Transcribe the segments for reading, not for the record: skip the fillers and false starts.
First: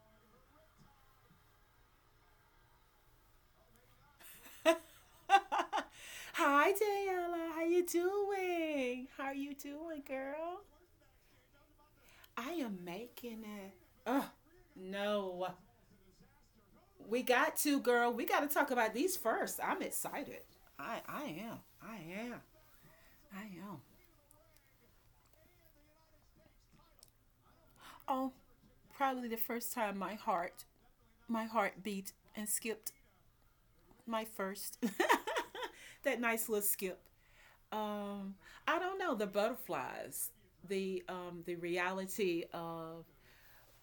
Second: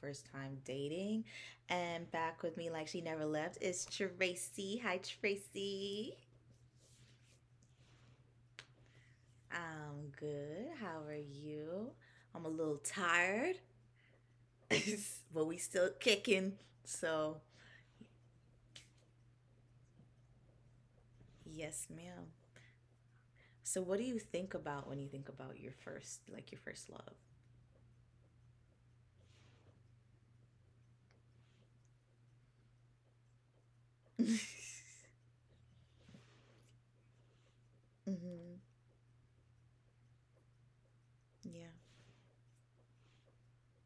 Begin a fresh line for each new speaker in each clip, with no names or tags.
First time dating. And back with me, like she never left, is Tracy. Hi, Tracy.
Hi, Tayala. How you doing? How are you doing,
I'm
girl?
good. How are you? I'm a
I
little
am making
tired,
it. Oh,
but
no.
we still kicking.
We
So,
got to, girl. We got to talk about these first. I'm excited. I am.
yes,
I
ma'am.
am. I
So,
am.
what do you think about when you think about your first, like your first love?
Oh, probably the first time my heart beat and skipped my first. that nice little skip. Um,
Mm-hmm.
I don't know the butterflies, the
Yeah.
reality of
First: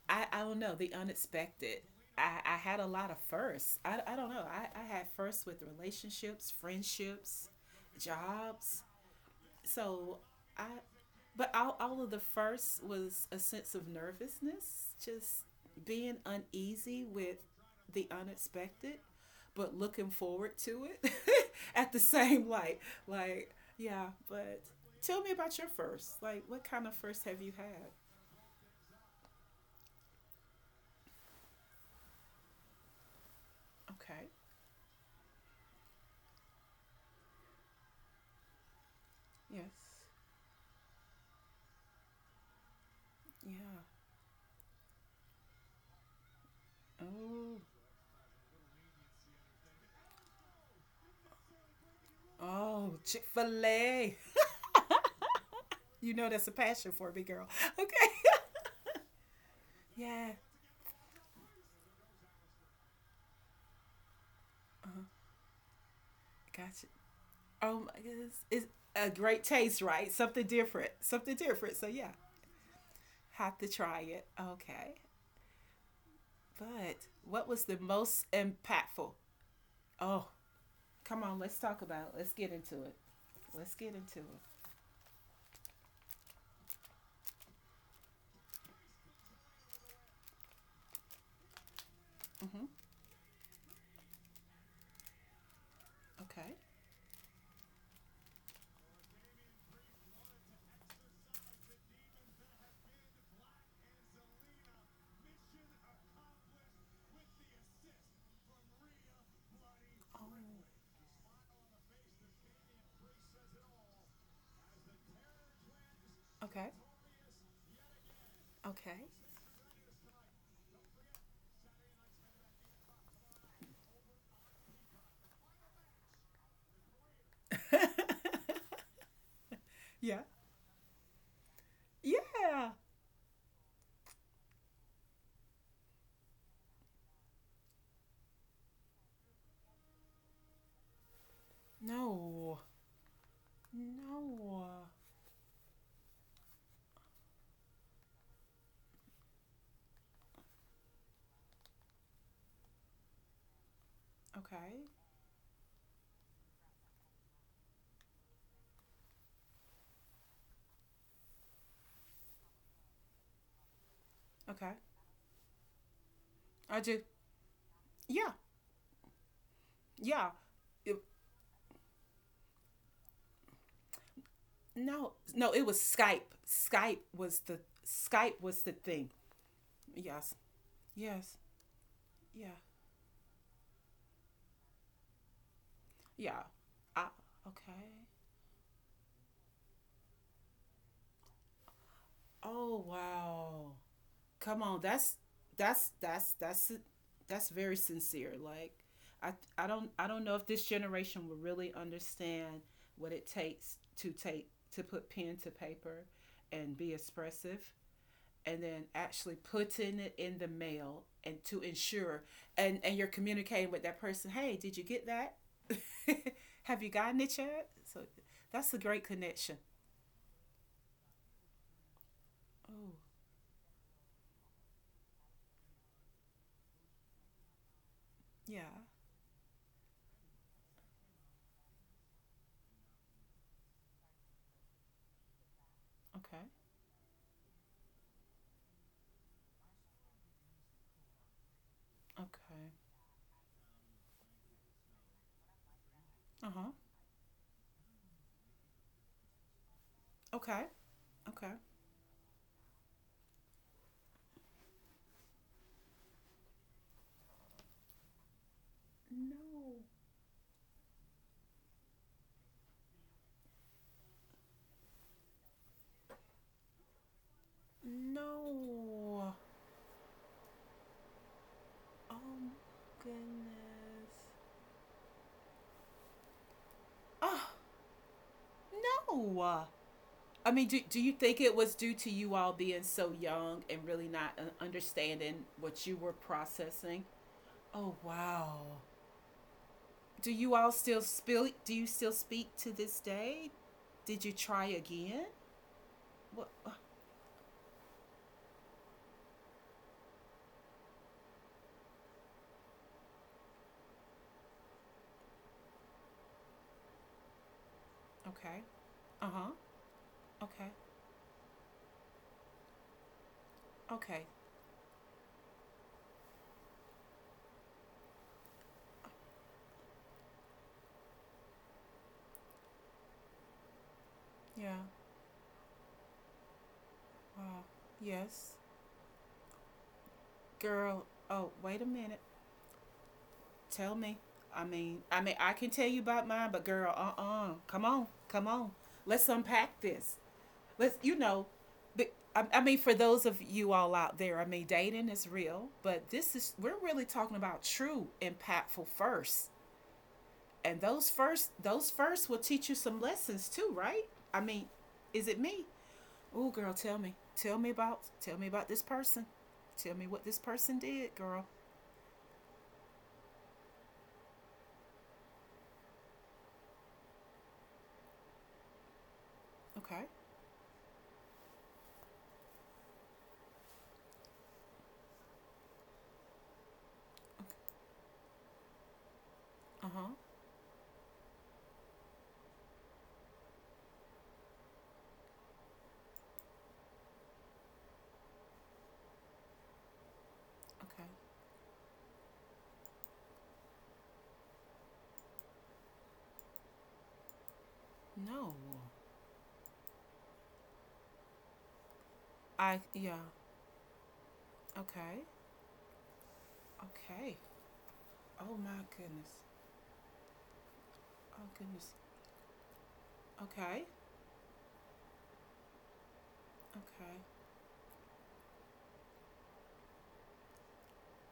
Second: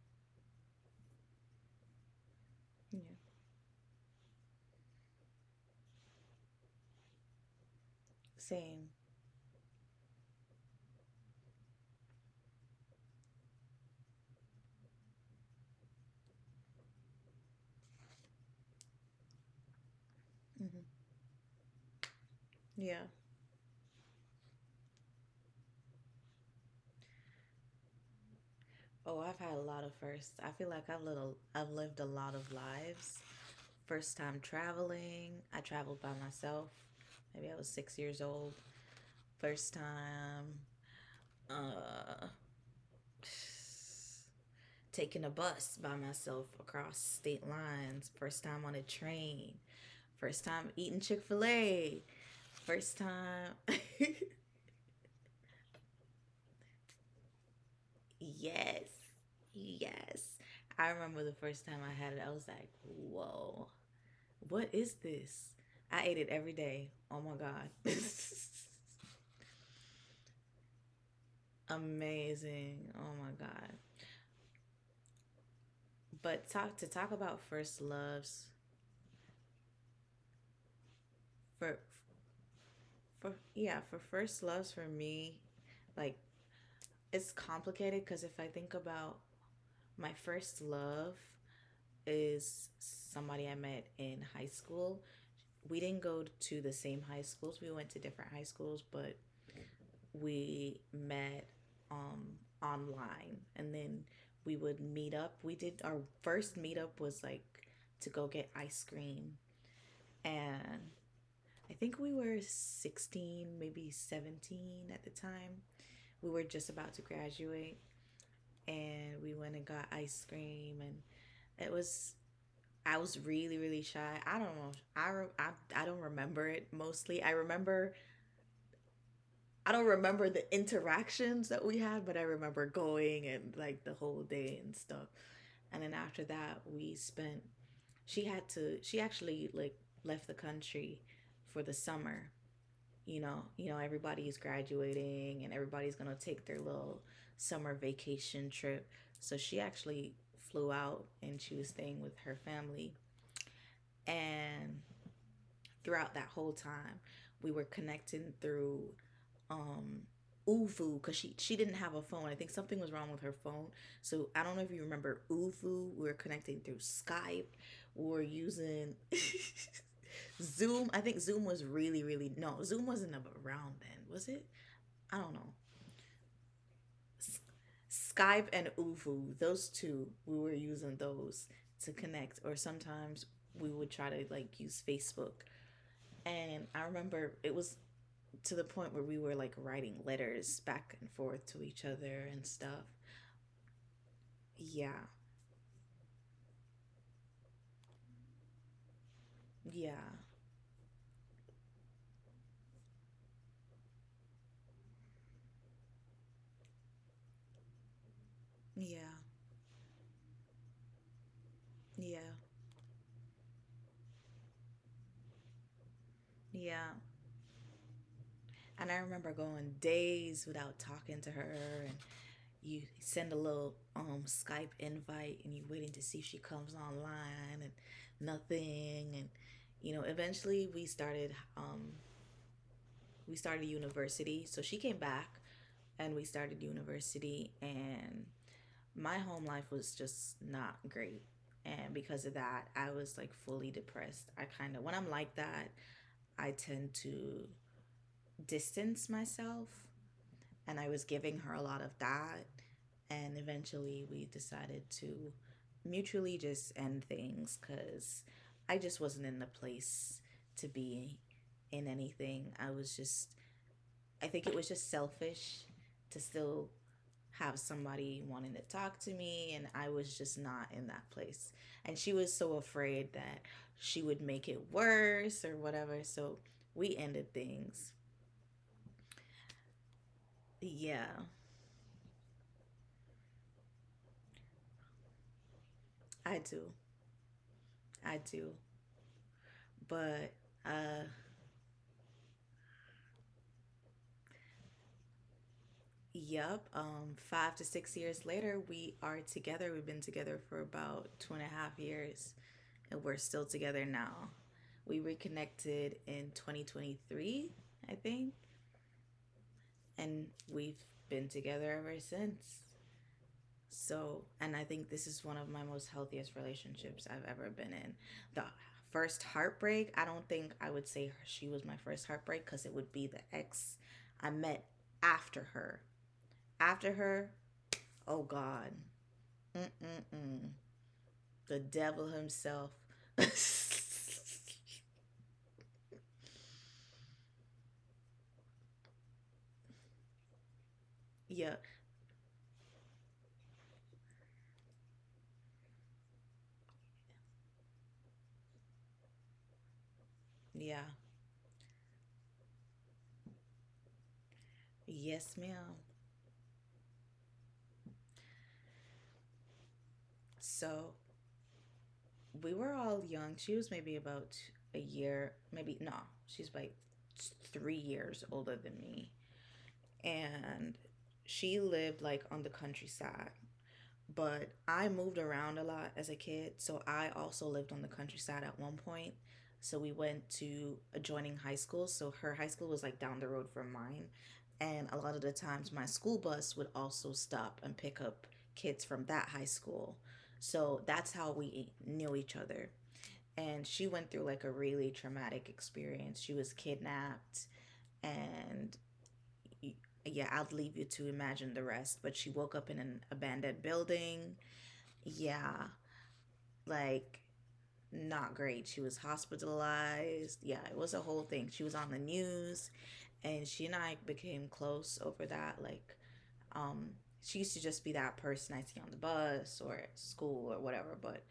I don't know, the unexpected. I had a
Yeah.
lot of firsts. I don't know. I had firsts with relationships, friendships, jobs.
Same.
So I, but all of the firsts was a sense of nervousness, just being uneasy with the unexpected, but looking forward to
Mm-hmm.
it at the same light.
Yeah.
Like, yeah, but tell me about your firsts. Like, what kind of firsts have you had?
Oh, I've had a lot of firsts. I feel like I've lived a lot of lives. First
Okay.
time traveling, I traveled by myself. Maybe I was 6 years old.
Yes.
First time uh,
Yeah.
taking a bus by myself across state
Oh,
lines. First time on a train. First time eating Chick fil A.
oh,
First
Chick
time.
Fil A. You know that's a passion for me, girl. Okay.
Yes.
yeah,
Yes. I remember the first time I had it, I was like, whoa, what is this? I ate it every
gotcha.
day. Oh my
Oh my
God.
goodness, it's a great taste, right? Something different, something different. So yeah,
Amazing. Oh my
have to
god.
try it. Okay,
But
but
talk
what was
about
the
first
most
loves
impactful? Oh, come on, let's talk about.
for
It. Let's get into it.
for
Let's get
yeah,
into
for
it.
first loves for me, like it's complicated cuz if I think about my first love
Mm-hmm.
is somebody I met in high school. We didn't
Okay.
go to the same high schools. We went to different high schools, but we met online, and then we would meet up. We did our first meetup was like to go get ice cream,
Oh.
and I think we were 16, maybe 17 at the time. We were
Okay.
just about to graduate,
Okay.
and we went and got ice cream. And it was, I was really really shy. I don't know. I I don't remember it mostly. I remember I don't
Yeah.
remember the interactions that we had, but I
Yeah.
remember going and like the whole day and stuff. And then after that, we spent, she had to she actually like left the country for the summer.
No.
You know, everybody is
No.
graduating and everybody's gonna take their little summer vacation trip. So she actually flew out and she was staying with her family
Okay.
and throughout that whole time. We were connecting through um Ufu because she didn't have a phone. I think something was wrong with her phone. So I don't
Okay.
know if you remember Ufu. We were connecting
I
through
just
Skype. We were
yeah,
using
yeah. It,
Zoom. I think Zoom was really really, no, Zoom wasn't around then, was it?
no,
I don't
no,
know.
it was Skype.
S-
Skype
Skype
was the
and
thing.
Ufu. Those two
Yes,
we were using
yes,
those to connect.
yeah,
Or sometimes we would try to like use Facebook.
yeah.
And I
I
remember it was
okay.
to the point where we were like writing letters back and forth to each other and
Oh
stuff.
wow. Come on
Yeah,
that's that's that's very sincere. Like I I don't I don't
yeah,
know if this generation will really understand what it takes to take to put pen to paper and be expressive and then
yeah,
actually putting it in the mail and to
yeah,
ensure and you're communicating with that person, hey did you get that have you
yeah.
gotten it yet so that's a
And I
great
remember
connection.
going days without talking to her, and you
Oh,
send a little Skype invite, and you're waiting to see if she comes online, and
yeah,
nothing, and you know. Eventually, we started university, so she came back, and we
okay,
started university, and my home life was just not great. And because of that,
okay,
I was like fully depressed. I kind of, when I'm like that, I
uh-huh,
tend to distance myself.
okay,
And I was giving
okay,
her a lot of that. And eventually we decided to mutually just end things because I just wasn't in the
no,
place to be in anything. I was just, I think it was just selfish to still have somebody wanting to talk to
no,
me and I was just not in that place. And she was
oh
so afraid that she
goodness,
would make it worse or whatever. So we ended
oh
things.
no. I mean, do,
Yeah,
you think it was due to you all being so young and really not understanding what you were
I do.
processing? Oh
I do.
wow. Do
But
you all still
uh
spill do you still speak to this day? Did you try again? What
yep, 5 to 6 years later we are together. We've been together for about two and a half years, and we're still together now. We reconnected in 2023, I think,
okay. Uh-huh.
and
Okay.
we've been together ever since. So,
Okay.
and I think this is one of my most healthiest relationships I've ever been in. The first heartbreak, I don't think I would say she was my first heartbreak because it would be the ex I met
Yeah.
after her. After her,
Wow.
oh
Yes.
God. Mm-mm-mm.
Girl, oh,
The
wait a
devil
minute.
himself.
Tell me. I mean, I can tell you about mine, but girl, uh-uh. Come on. Come on. Let's unpack this. Let's
Yeah,
but I mean for those of you all out there, I mean dating is real, but this is we're really talking about true impactful first and
yeah.
those first will teach you some lessons too, right? I mean, is
Yes,
it me?
ma'am.
Oh, girl, tell me about this person. Tell me what this person
So
did, girl.
we were all young. She was maybe about a year, maybe no, she's like 3 years older than me.
Okay.
And she lived like on the countryside, but I moved around a lot as a kid. So I also lived
Okay.
on the countryside at one point. So
Uh
we
huh.
went to adjoining high schools. So her high school was like down the road from mine. And a lot of the times my school bus would also stop and pick up kids from that high school. So
Okay.
that's how we knew each other. And she went through like a really traumatic experience. She was kidnapped,
No.
and yeah, I'll leave you to imagine the rest. But she woke up in
I
an
yeah.
abandoned building.
Okay.
Yeah, like
Okay.
not
Oh
great.
my
She was
goodness.
hospitalized. Yeah, it was a whole
Oh
thing. She was on
goodness.
the news, and she and
Okay.
I became close over that. Like, um,
Okay.
she used to just be that person I'd see on the bus or at school or whatever, but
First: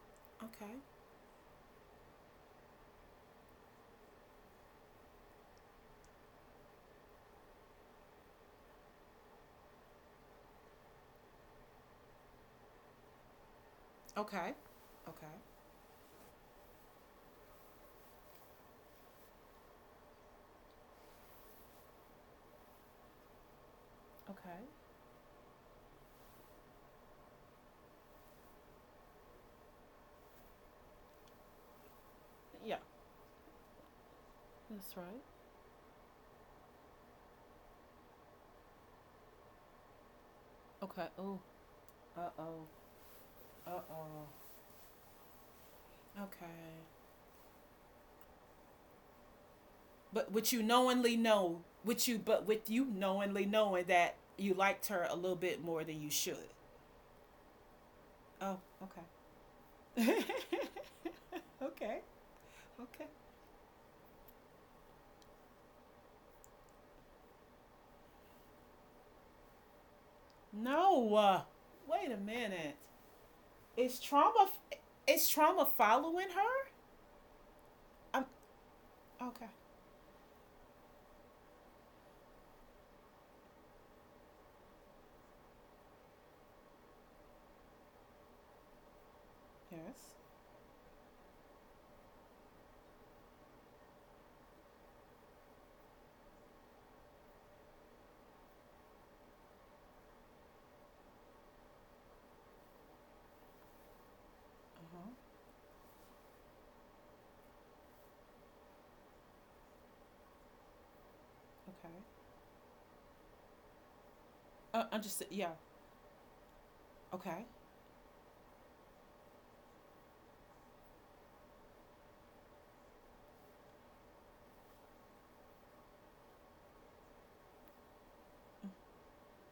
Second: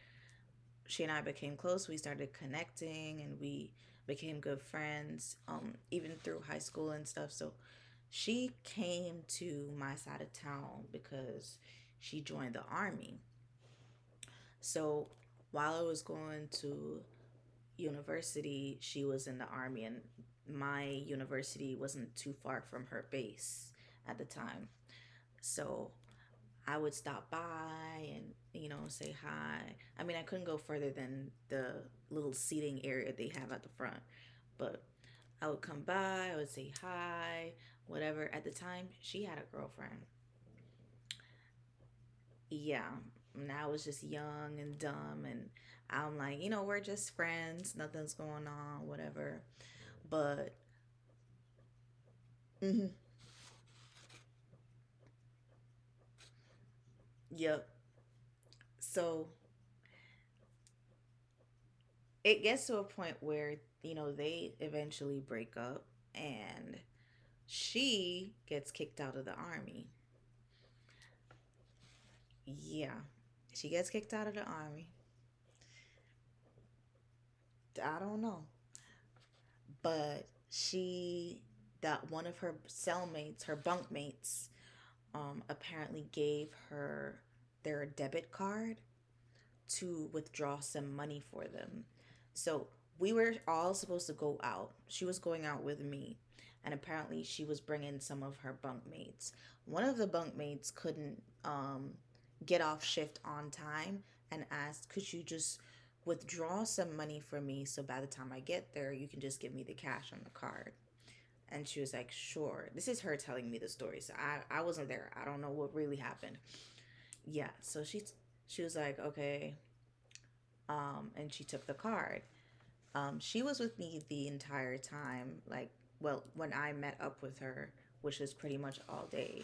Okay.
she and I became close. We started connecting and we became good friends, even through high school and stuff. So she came to my side of town because she joined the army.
Okay.
So
Okay.
while I was going to university, she was in the army, and my university wasn't too far from her base at the
Okay.
time. So I would stop by and, you know, say hi. I mean, I couldn't go further than the little
Yeah.
seating area they have at the front, but
That's right.
I would come by, I would say hi, whatever. At the time, she had a girlfriend.
Okay. Oh. Uh oh.
Yeah, and I
Uh
was just
oh.
young and dumb and I'm like,
Okay.
you know, we're just friends, nothing's going on, whatever,
But with
but
you knowingly know, with you but with you
mhm,
knowingly knowing that you liked her a little bit more than you should.
yep.
Oh,
So
okay. okay.
it gets to a
Okay.
point where, you know, they eventually break up and she gets kicked out of the army.
No. Wait a minute.
Yeah, she gets
Is
kicked out of the
trauma
army.
is trauma following her?
I don't
I'm
know,
okay.
but she that one of her cellmates her bunkmates, apparently gave her their debit card
Yes.
to withdraw some money for them. So we were all supposed to go out. She was going out with me, and apparently she was bringing some of her bunkmates. One of the bunkmates couldn't get off shift on time and asked,
Uh-huh.
"Could you just withdraw some money for me so by the time I get there, you can just give me the cash on the card?" And she
Okay.
was like, sure. This is her telling me the story. So I wasn't
I'm
there.
just
I don't
yeah.
know what really happened.
Okay.
Yeah. So she was like, okay. And she took the card. She was with me the entire time. Like, well, when I met up with her, which was pretty much all day,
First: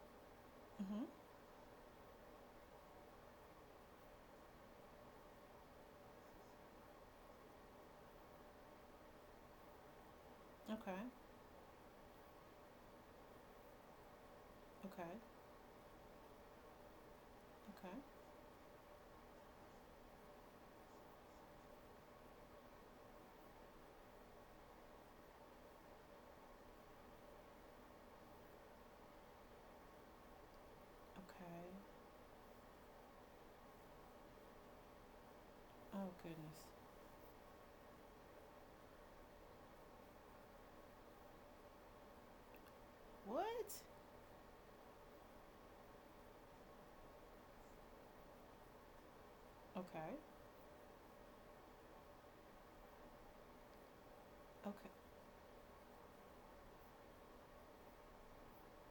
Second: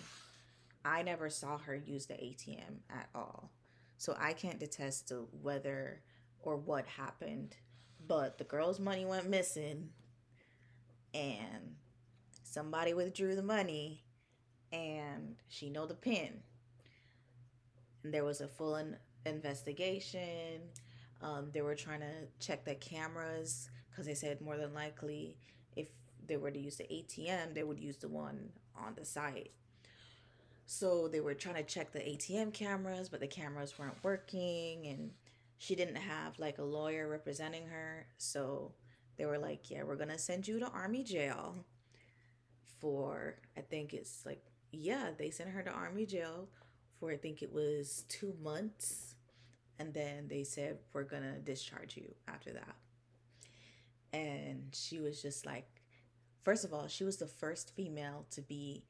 I
Mhm.
never saw her use the ATM at all. So I can't attest to whether or what happened. But the girl's money went missing
Okay.
and somebody withdrew the money
Okay.
and she know the pin.
Okay.
And there was a full investigation. They were trying to check the cameras because they said more than likely, if they were to use the ATM, they would use the one on the site. So they were trying to
Okay.
check the ATM cameras, but the cameras weren't working, and she didn't
Oh
have like a
goodness.
lawyer representing her. So they were like, "Yeah, we're gonna send you to army jail." For I
What?
think it's like, yeah, they sent her to army jail for I think it was 2 months and
Okay.
then they said we're going to discharge you after that. And
Okay.
she was just like, first of all, she was the first female to be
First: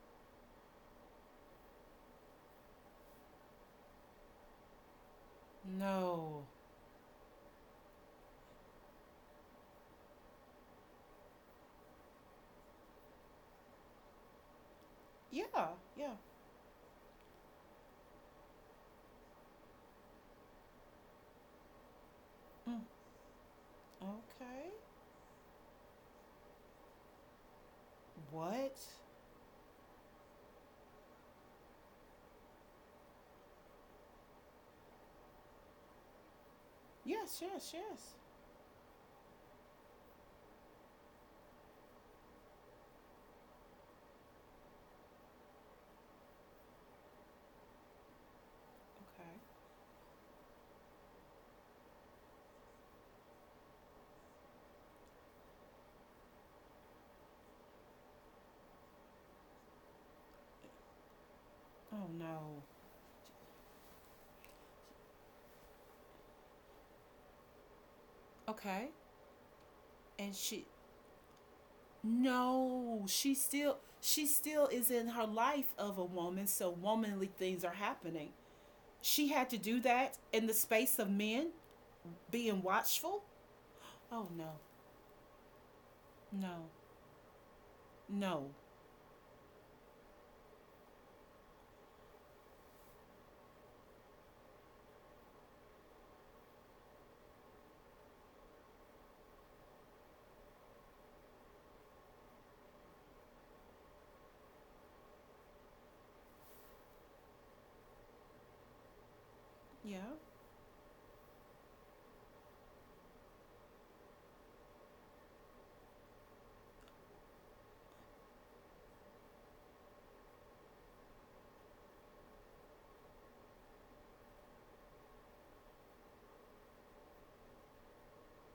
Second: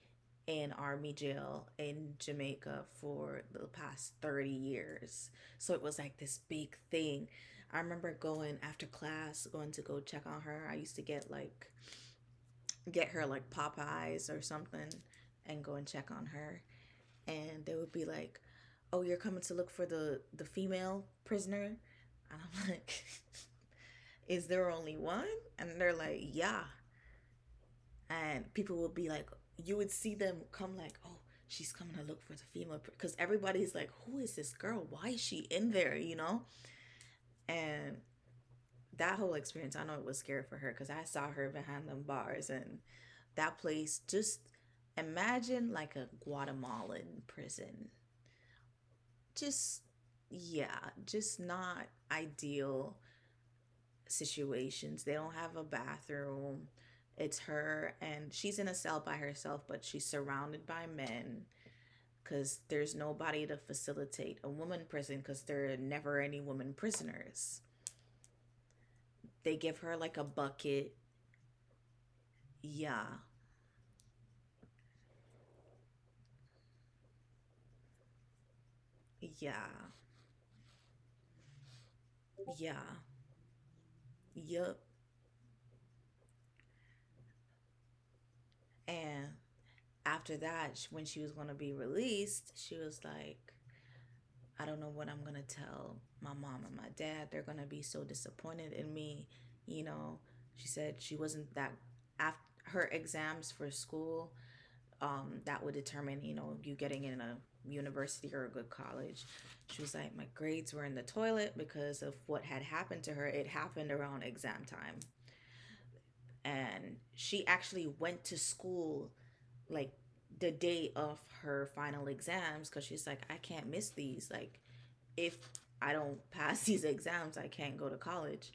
in army jail in Jamaica for the past 30 years. So it was like this
No.
big thing. I remember going after class, going to go check on her. I used to get her like Popeyes or something and
Yeah,
go and check
yeah.
on her. And they would be like, "Oh, you're coming to look for the female prisoner," and I'm
Mm,
like, "Is
okay.
there only one?" And they're like, "Yeah." And
What?
people would be like, you would see them come like, "Oh, she's coming to look for the female," because everybody's like, "Who is this girl? Why is she in there?" You know,
Yes, yes,
and
yes.
that whole experience, I know it was scary for her because I saw her behind them bars and that place just, imagine like a Guatemalan prison.
Okay.
Just, yeah, just not ideal situations. They don't have a bathroom. It's her and she's in a cell by herself, but she's surrounded by men
Oh
because
no.
there's nobody to facilitate a woman prison because there are never any women prisoners.
Okay.
They give her like a
And she
bucket.
no,
Yeah,
she still is in her life of a woman, so womanly things are happening. She had to
yeah,
do that in the space of men being
yeah,
watchful? Oh no.
yep.
No. No.
And after that, when she was going to be released, she was like, I don't know what I'm going to tell my mom and my dad. They're going to be so disappointed in me. You know, she said she wasn't that after her exams for school that would determine, you know, you getting in a university or a good college. She was
Yeah.
like, my grades were in the toilet because of what had happened to her. It happened around exam time. And she actually went to school, like, the day of her final exams because she's like, I can't miss these. Like, if I don't pass these exams, I can't go to college.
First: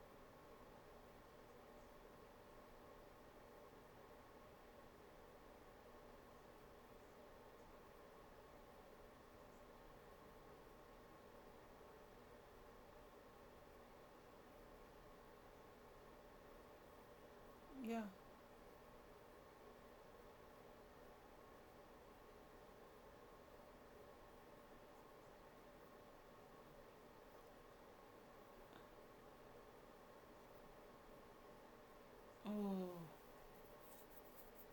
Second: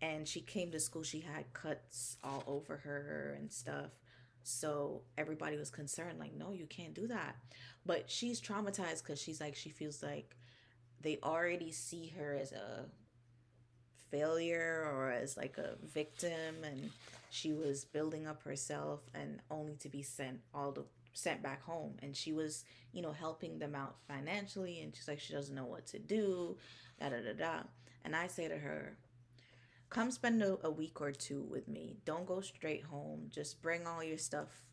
And she came to school, she had cuts all over her and stuff, so everybody was concerned, like, no, you can't do that. But she's traumatized because she's like, she feels like they already see her as a failure or as like a victim. And she was
Yeah.
building up herself and only to be sent all the sent back home. And she was, you know, helping them out financially, and she's like, she doesn't know what to do, da da da da. And I say to her, come spend a week or two with me. Don't go straight
Oh,
home, just bring all your stuff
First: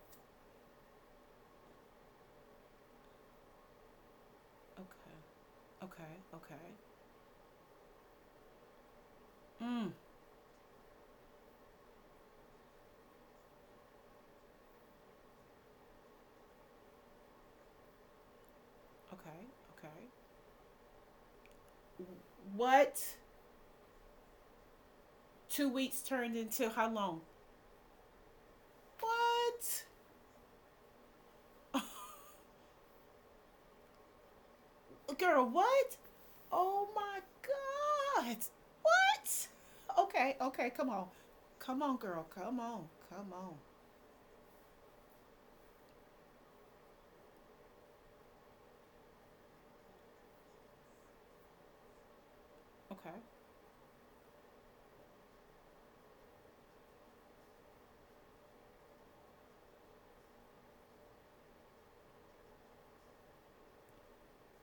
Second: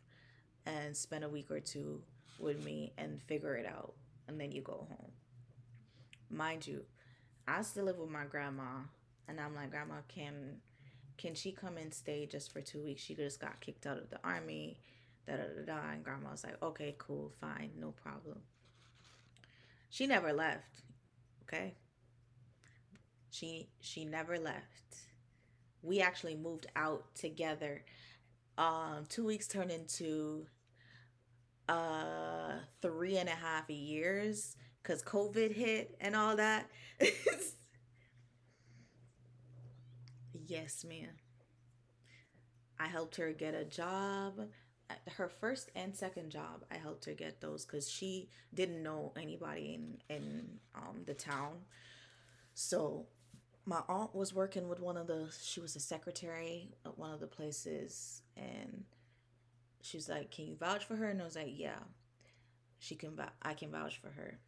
and spend a week or two with me and figure it out, and then you go home.
okay. Okay. Okay.
Mind you, I still live with my grandma, and I'm like,
Mm.
grandma, can she come and stay just for 2 weeks? She just got kicked out of the army, da da da da. And grandma was like, okay, cool, fine, no problem.
Okay. Okay.
She never left. Okay,
What?
she never left.
Two
We
weeks turned
actually moved
into how
out
long?
together. 2 weeks turned
What?
into three and a half years because
Girl,
COVID
what?
hit and all that.
Oh my God. What? Okay, okay,
Yes,
come on.
ma'am.
Come on, girl. Come on.
I helped
Come
her
on.
get a job. Her first and second job, I helped her get those because she didn't know anybody in the town. So
Okay,
my aunt was working with one of the. She was a secretary at one of the places, and she was like, "Can you vouch for her?" And I was like, "Yeah, she can. I can vouch for her."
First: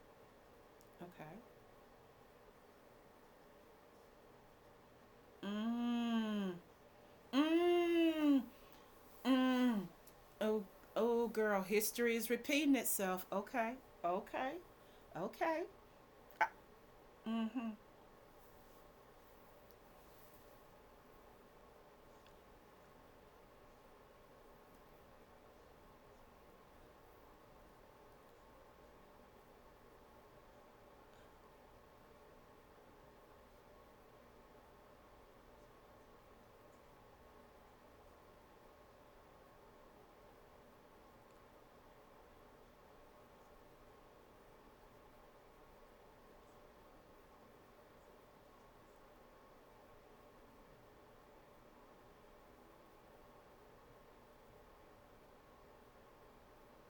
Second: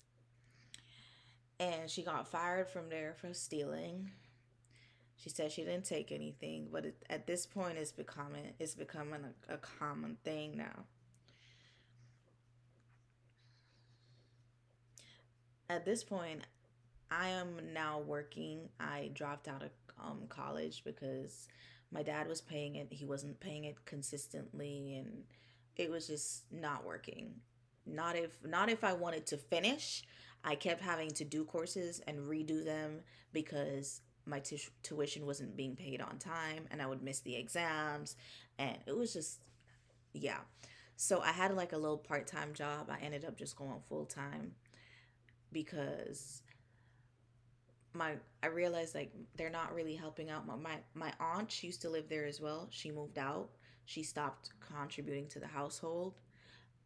And she got fired from there for stealing. She
okay.
said she didn't take
Mmm.
anything, but it, at this point,
Mmm.
it's becoming a
Mmm.
common thing
Oh,
now.
oh, girl. History is repeating itself. Okay, okay, okay.
At this point, I
Mm hmm. Mm
am now working. I dropped out of college because my dad was paying it. He wasn't paying it consistently, and it was just not working. Not if not if I wanted to finish. I kept having to do courses and redo them because my tuition wasn't being paid on time, and I would miss the exams, and it was just yeah. So I had like a little part time job. I ended up just going full time because my I realized, like, they're not really helping out. My aunt, she used to live there as well. She moved out. She stopped contributing to the household.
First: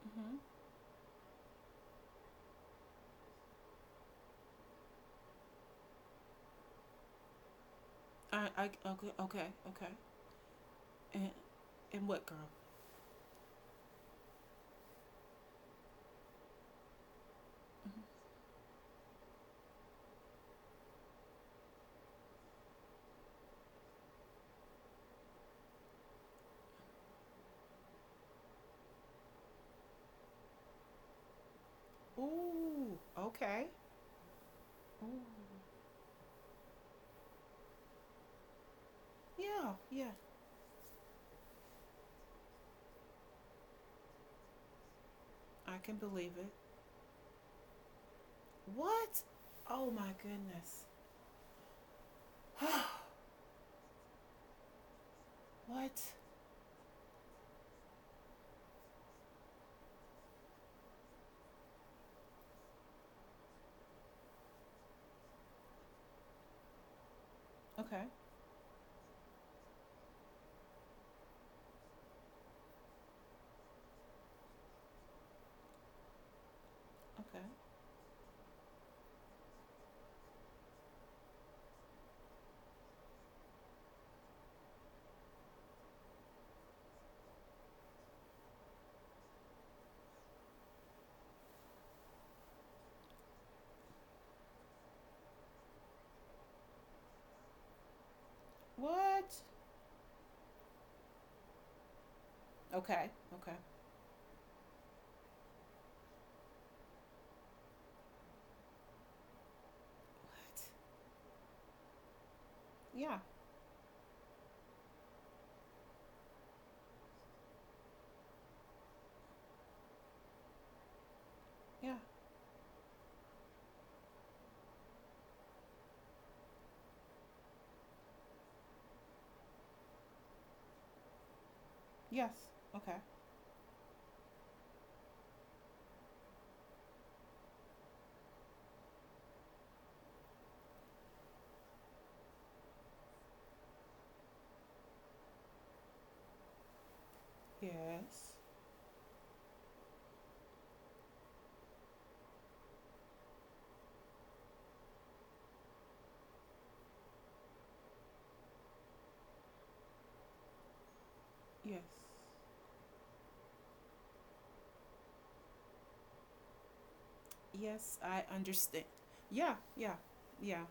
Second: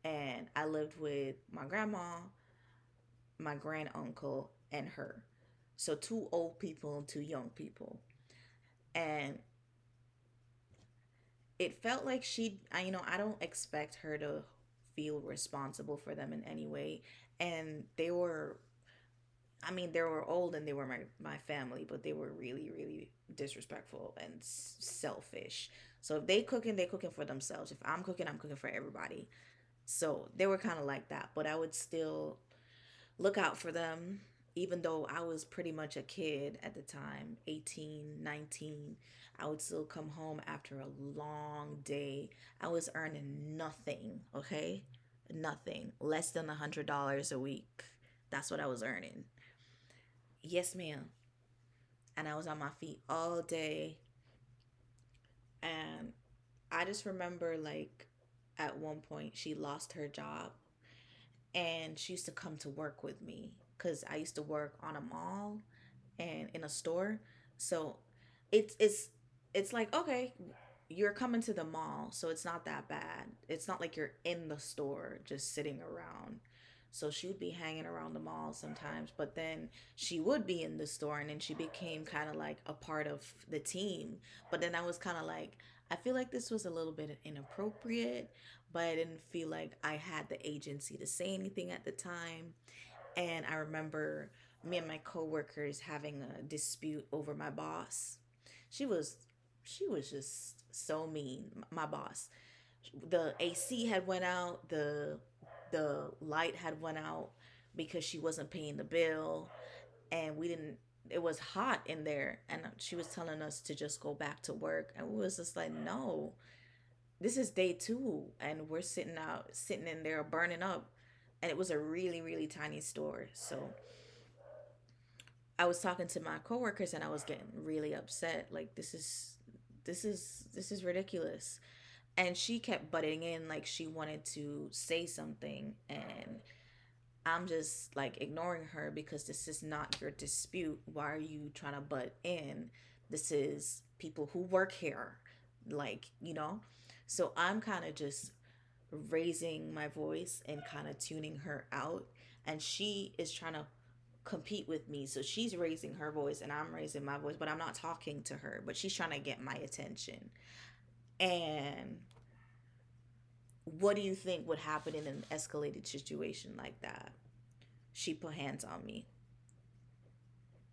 hmm.
And I lived with my grandma, my grand uncle, and her. So two old people and two young people.
I, I, okay,
And
okay, okay. And,
it felt
and
like
what, girl?
she I, you know, I don't expect her to feel responsible for them in any way. And they were, I mean, they were old and they were my family, but they were really really disrespectful and selfish. So if they cooking, they cooking for themselves. If I'm cooking, I'm cooking for everybody. So they were kind of like that, but I would still
Ooh,
look out
okay.
for them even though
Ooh.
I was pretty much a kid at the time, 18, 19. I would
Yeah,
still come
yeah,
home after a long day. I was earning nothing, okay?
I
Nothing.
can
Less
believe it.
than a $100 a week. That's what I was
What?
earning.
Oh my
Yes,
goodness.
ma'am. And I was on my feet all day.
what?
And I just remember, like, at one point, she lost her job and she used to come to work with me because I used to work on a mall and in a store. So
Okay,
it's it's like, okay, you're coming to the mall, so it's not that bad. It's not like you're in the store just sitting around. So she would
okay.
be hanging around the mall sometimes, but then she would be in the store and then she became kind of like a part of the team. But then I was kind of like, I feel like this was a little bit inappropriate, but I didn't feel like I had the agency to say anything at the time. And I remember me and my coworkers having a dispute over my boss. She was
What?
she was just so mean, my boss.
Okay,
The
okay.
AC had went out, the light had went out because she wasn't paying the bill, and we
What?
didn't it was hot in there and she was
Yeah,
telling us to just go back to work, and we was just like, no, this is day two, and we're sitting out sitting in there burning up. And it was a
yeah,
really really tiny store. So I was talking to my coworkers and I was getting really upset, like, this is this is ridiculous. And
yes,
she kept
okay.
butting in like she wanted to say something, and I'm just like ignoring her because this is not your dispute, why are you trying to butt in, this is people who work here, like, you know. So I'm kind of just
Yes,
raising my voice and kind of tuning her out, and she is trying to compete with me, so she's raising her voice and I'm raising my voice, but I'm not talking to her, but she's trying to get my attention.
yes,
And what do you think would happen in an escalated situation like that?
yes,
She
I
put hands on
understand.
me
Yeah, yeah, yeah,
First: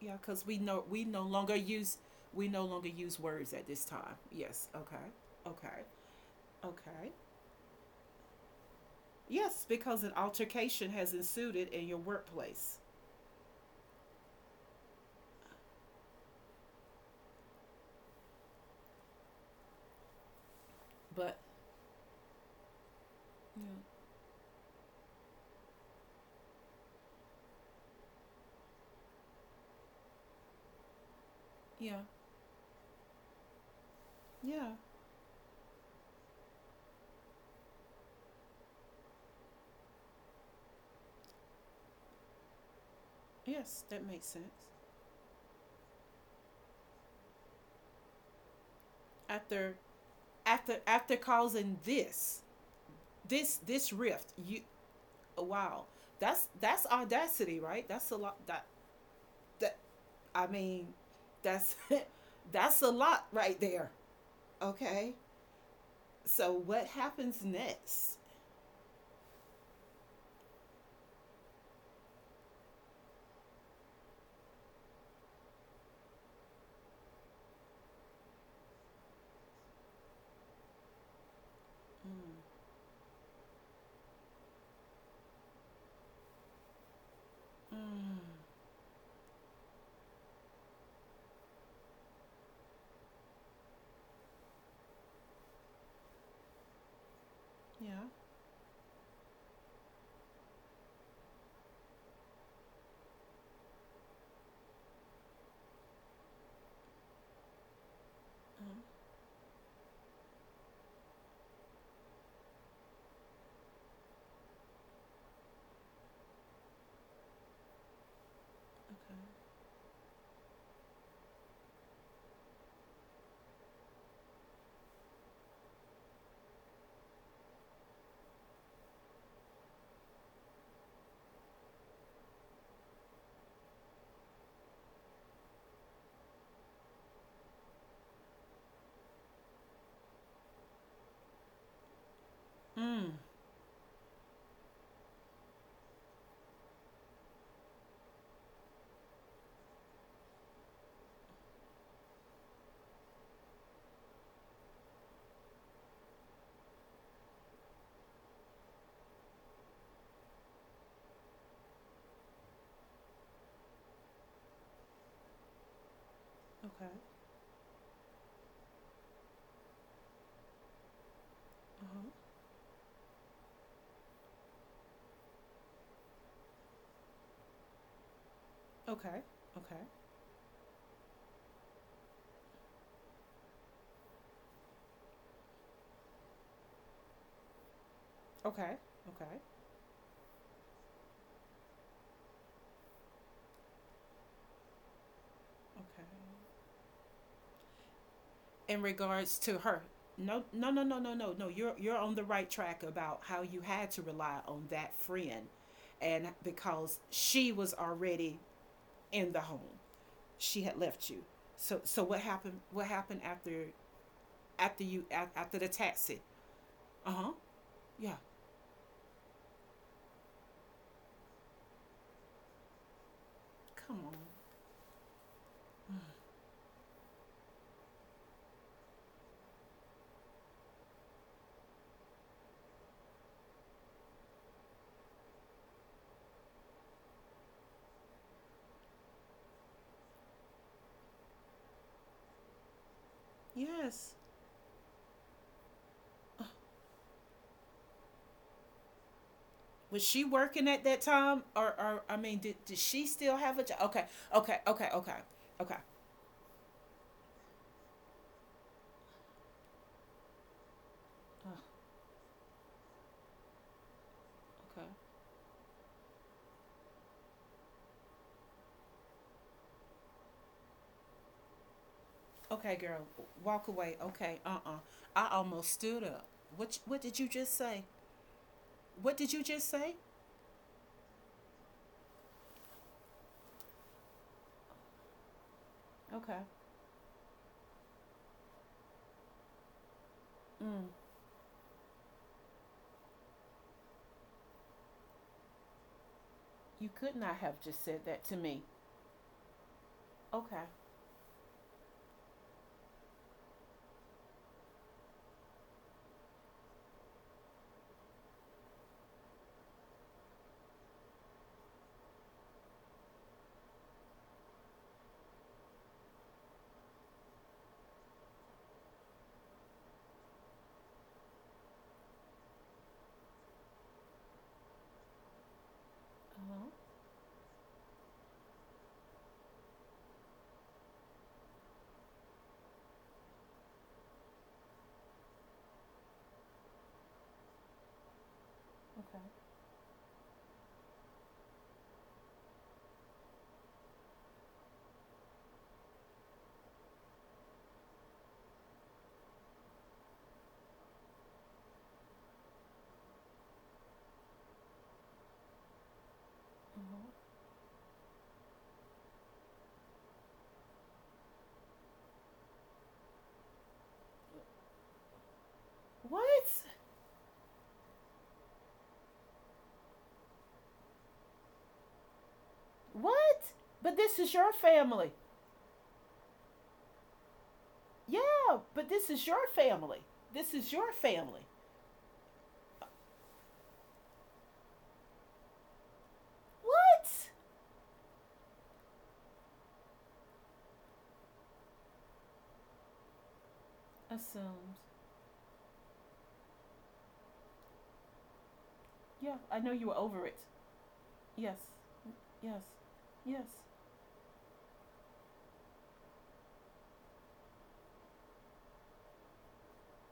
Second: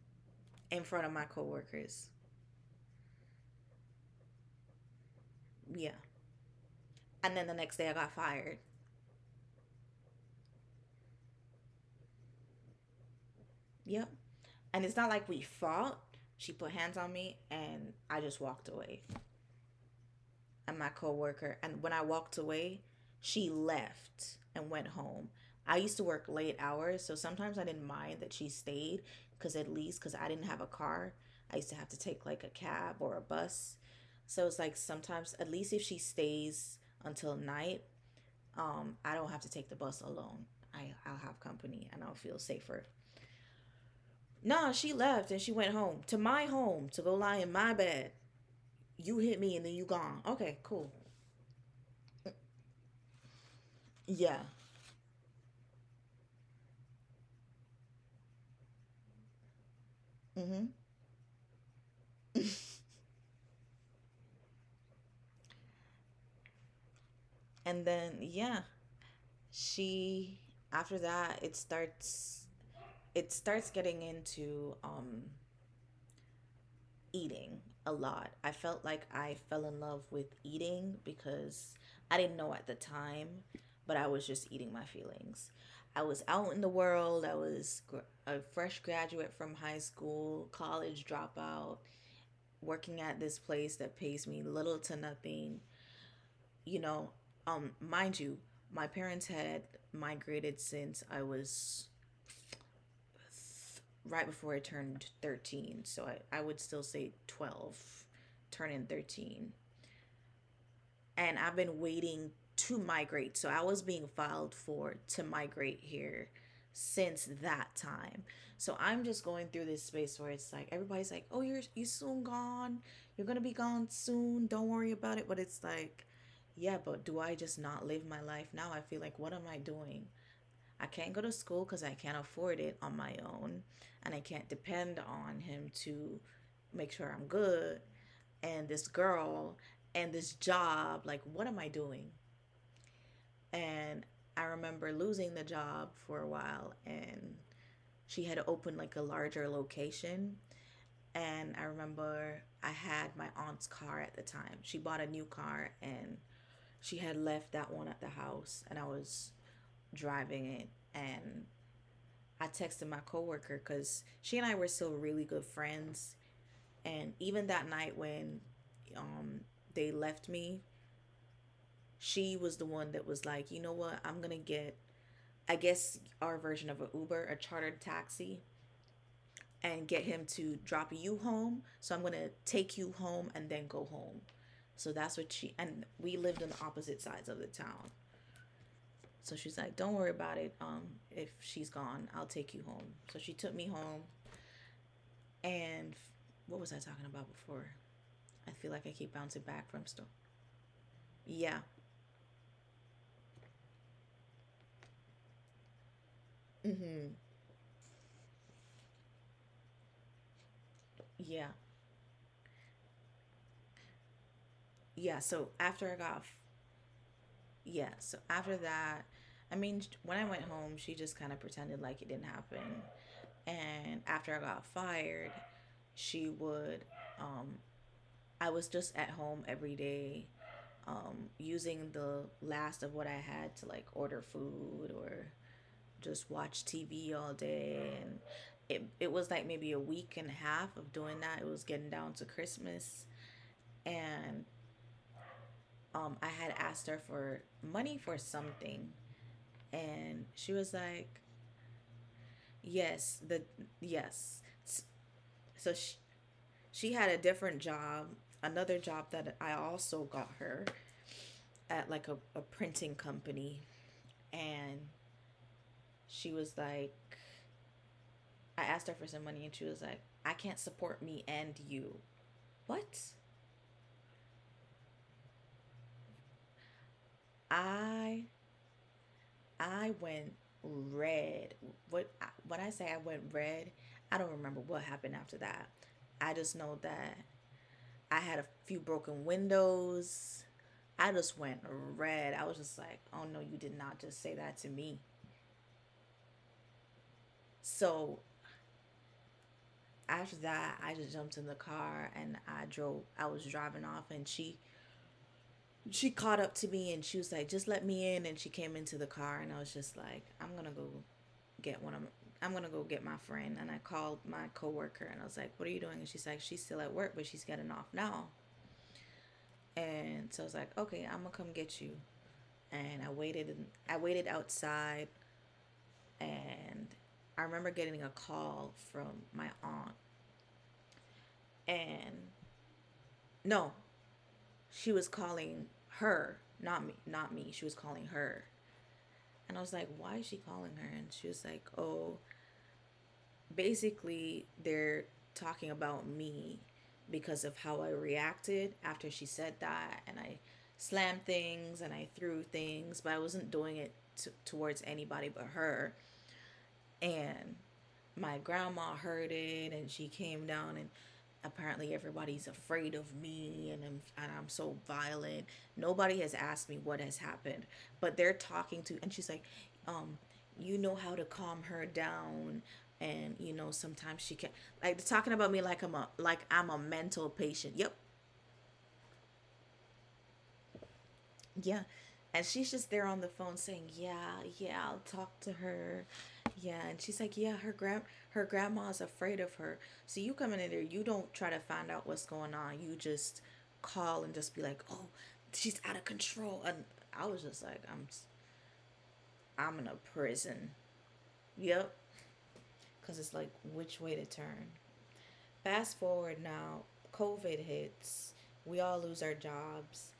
yeah, because
in
we
front of
no
my
longer use,
coworkers.
we no longer use words at this time. Yes, okay, okay,
Yeah.
okay.
And then the next day I got fired.
Yes, because an altercation has ensued in your workplace.
Yep. And it's not like we fought. She put hands on me and I just walked away at my
But
coworker, and when I walked away, she left and went home. I used to work late hours, so sometimes I didn't mind that she stayed because at least because I didn't have a car, I used to have to
yeah,
take like a cab or a bus. So
yeah,
it's
yeah,
like, sometimes at least if she stays until night, I don't have to take the bus alone. I'll have company and I'll feel safer.
yes, that makes sense.
Nah, she left and she went home to my home to go lie in my bed. You hit me and then
After,
you gone. Okay,
after,
cool.
after causing this, this rift,
Yeah.
you, wow, that's audacity, right? That's a lot. That, I
Mm-hmm.
mean, that's that's a lot right there. Okay, so what happens
And then
next?
yeah, she after that it starts getting into eating a lot. I felt like I fell in love with eating because I didn't
Mm.
know at the time, but I was just eating my feelings. I was out in the world. I was
Mm.
a fresh graduate from high school, college dropout, working at this place that pays me little to nothing. You know,
Yeah.
mind you, my parents had migrated since I was right before I turned 13. So I would still say 12, turning
Mm.
13. And I've been waiting to migrate. So I was being filed for to migrate here since that time. So I'm just going through this space where it's like everybody's like, "Oh, you're you soon gone. You're going to be gone soon. Don't worry about it." But it's like, yeah, but do I just not live my life now? I feel like, what am I doing? I can't go to school cuz I can't afford it on my own, and I can't depend on him to make sure I'm good, and this girl, and this job. Like, what am I doing?
Okay. Mm.
And I remember losing the job for a while, and she had opened like a larger location. And I remember I had my aunt's car at the time. She bought a new car, and she had left that one at the house, and I was driving it. And I texted my coworker because she and I were still really good friends.
Okay.
And even that night when, um, they left me,
Uh huh.
she was the one that was like, you know what, I'm gonna get, I guess, our version of an Uber, a chartered taxi,
Okay.
and
Okay.
get him to drop you home. So I'm gonna take you home and then go home. So that's what she and we lived on the opposite sides of the town.
Okay.
So
Okay.
she's like, "Don't worry about it. If she's gone, I'll take you home." So she took me home, and
Okay.
what was I talking about before? I feel like
In
I keep bouncing
regards to
back from
her,
stuff.
no, no, no, no, no, no, no.
Yeah.
You're on the right track about how you had to rely on that friend, and because
Mm-hmm.
she was already in the home, she had left you.
Yeah.
So so what happened? What happened after after you
Yeah.
af-
So
after the
after I got
taxi? Uh huh.
yeah, so
Yeah.
after that, I mean, when I went home, she just kind of pretended like it didn't happen. And
Come on.
after I got fired, she would, um, I was just at home every day, using the last of what I had to like order food or just watch TV all day. And it was like maybe a week and a half of doing that. It was getting down to Christmas.
Yes.
And I had
Uh,
asked her for money for something,
Was
and
she
she was
working at that
like,
time, or I mean, did
"Yes,
she
the
still have a job? Okay.
yes."
Okay. Okay. Okay.
So
Okay.
she had a different job, another job that I also got her
Uh,
at like a printing company, and
Okay.
she was like, I asked her for some money, and she was like, "I can't support me and you."
Okay, girl.
What?
Walk away. Okay. I almost stood up. What did you just say?
I
What did you just
I
say?
went red. What, when I say I went red, I don't remember what happened after that. I
Okay.
just know that I had a few broken windows.
Mm.
I just went red. I was just like, oh no, you did not just say that to me.
You could not have just said
So
that to me.
after
Okay.
that, I just jumped in the car and I drove. I was driving off, and she caught up to me and she was like, just let me in. And she came into the car, and I was just like, I'm gonna go get one of. My, I'm gonna go get my friend, and I called my coworker, and I was like, "What are you doing?" And she's like, "She's still at work, but she's getting off now." And so I was like, "Okay, I'm gonna come get you." And I waited outside,
Uh huh.
and I remember getting a call from my aunt and no, she was calling her, not me, not me. She was calling her.
Okay.
And I was like, "Why is she calling her?" And she was like, "Oh, basically they're talking about me because of how I reacted after she said that, and I slammed things and I threw things, but I wasn't doing it towards anybody but her.
Uh huh.
And my grandma heard it and she came down, and apparently everybody's afraid of me and I'm so violent. Nobody has
What?
asked me what has happened, but they're talking to, and she's like, um, you know how to calm her down and you
What?
know
But
sometimes
this
she
is
can,
your
like they're
family.
talking about me like I'm a mental patient. Yep.
Yeah, but this is your family. This is your family.
Yeah. And she's just there on the phone saying, "Yeah, yeah, I'll talk to her." Yeah, and she's
What?
like, "Yeah, her grand her grandma's afraid of her." So you come in there, you don't try to find out what's going on. You just call and just be like,
Assumed.
"Oh, she's out of control." And I was just like, "I'm
Yeah, I
I'm
know
in a
you were over it.
prison."
Yes.
Yep,
Yes.
cuz it's like
Yes.
which way to turn. Fast forward now, COVID hits. We all lose our jobs.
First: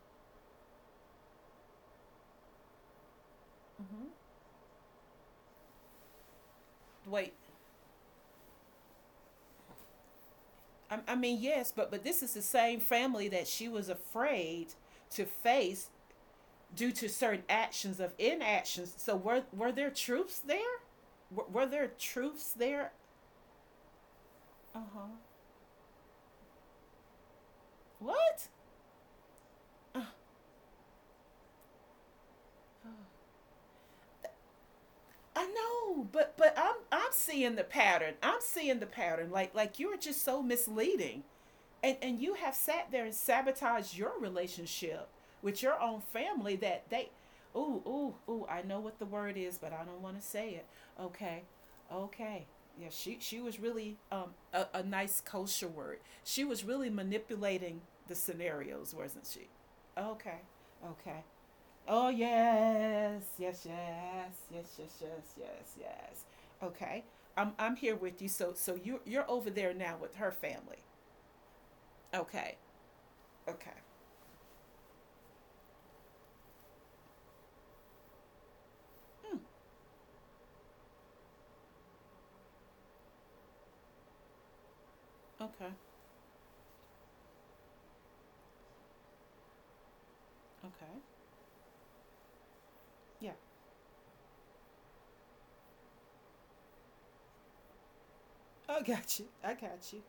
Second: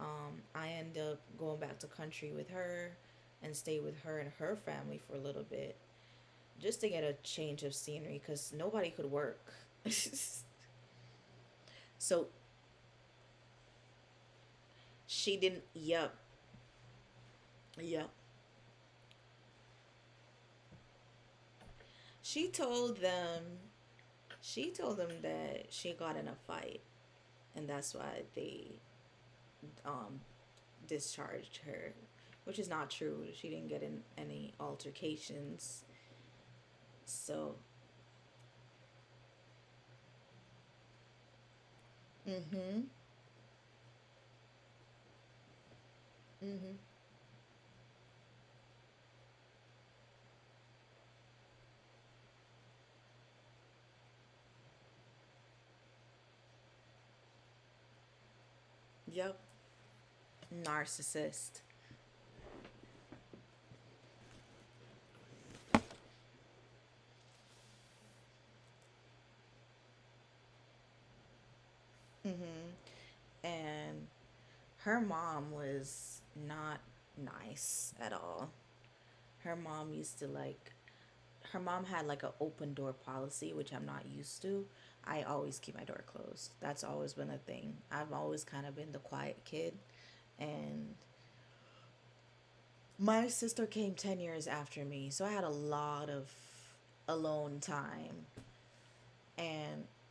I end up going back to country with her and stay with
Mm-hmm.
her and her family for a little bit just to get a
Wait,
change of scenery because nobody could work.
I mean, yes, but this
So
is the same family that she was afraid to
she didn't,
face
yep,
due to certain actions
yep.
of inactions. So were there truths there? Were there
She
truths there?
told them, she
Uh
told
huh.
them that she got in a fight and that's why
What?
they
Uh,
um, discharged her, which is not true. She didn't get in any
I
altercations.
know, but I'm seeing
So,
the pattern. I'm seeing the pattern. Like you're just so misleading. And you have
mm-hmm,
sat there and sabotaged your relationship with your own family
mm-hmm,
that they ooh, ooh, ooh, I know what the word is, but I don't want to say it. Okay. Okay. Yeah, she was really a nice kosher word. She was really manipulating the scenarios, wasn't
yep,
she? Okay. Okay.
narcissist.
Oh yes, yes, yes, yes, yes, yes, yes, yes. Okay, I'm here with you. So so you you're over there now with her family. Okay,
Mm-hmm.
okay,
And her mom was not nice at all.
mm,
Her mom used to like, her mom had like an open door policy, which I'm not used to. I always
okay,
keep my door closed. That's always been a thing. I've always kind of been the quiet kid. And
okay.
my
Yeah,
sister came 10 years after me, so I had a lot of alone time.
I got you. I
And
got you.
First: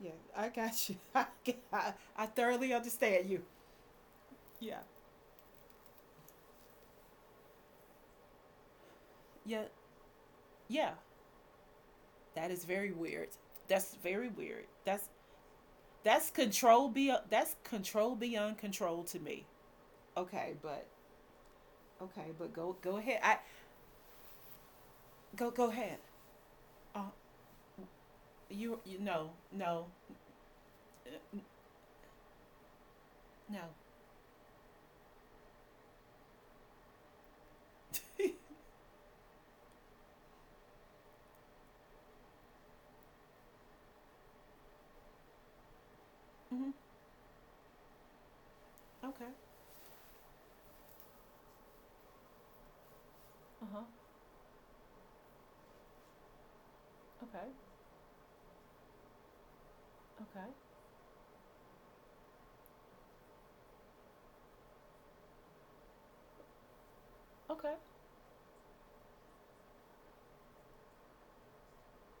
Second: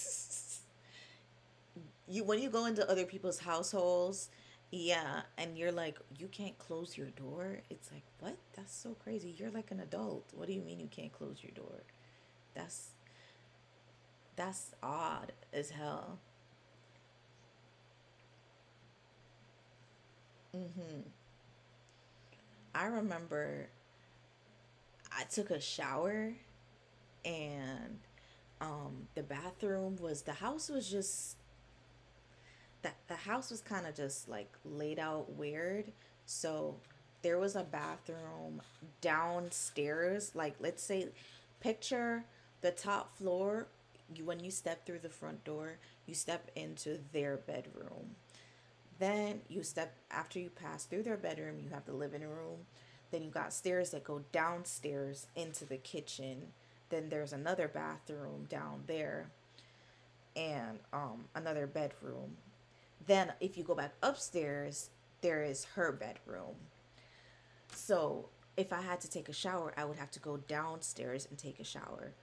Yeah, I got you.
you
I
when you go
thoroughly
into other
understand
people's
you.
households,
Yeah,
yeah, and you're like, you can't close your door. It's like, what? That's so crazy. You're
yeah,
like an adult. What do you mean you
yeah.
can't close your door?
That is
That's
very weird. That's very weird.
that's odd as hell.
That's control be that's control beyond control to me. Okay, but
Mm-hmm.
okay, but go
I
go ahead. I
remember I
Go
took a
go ahead.
shower,
Uh,
and
you you
the
no no
bathroom was the house was just
n-
that the house was
no.
kind of just like laid out weird. So there was a bathroom downstairs. Like let's say, picture the top floor. You, when you step through the front door, you step
hmm
into their bedroom.
Okay.
Then you step after you pass through their bedroom, you have the living room. Then you got
Uh huh.
stairs that go downstairs into the kitchen. Then there's
Okay.
another bathroom down there
Okay.
and another bedroom. Then if you go back upstairs, there is her bedroom.
Okay.
So if I had to take a shower, I would have to go downstairs and take a shower.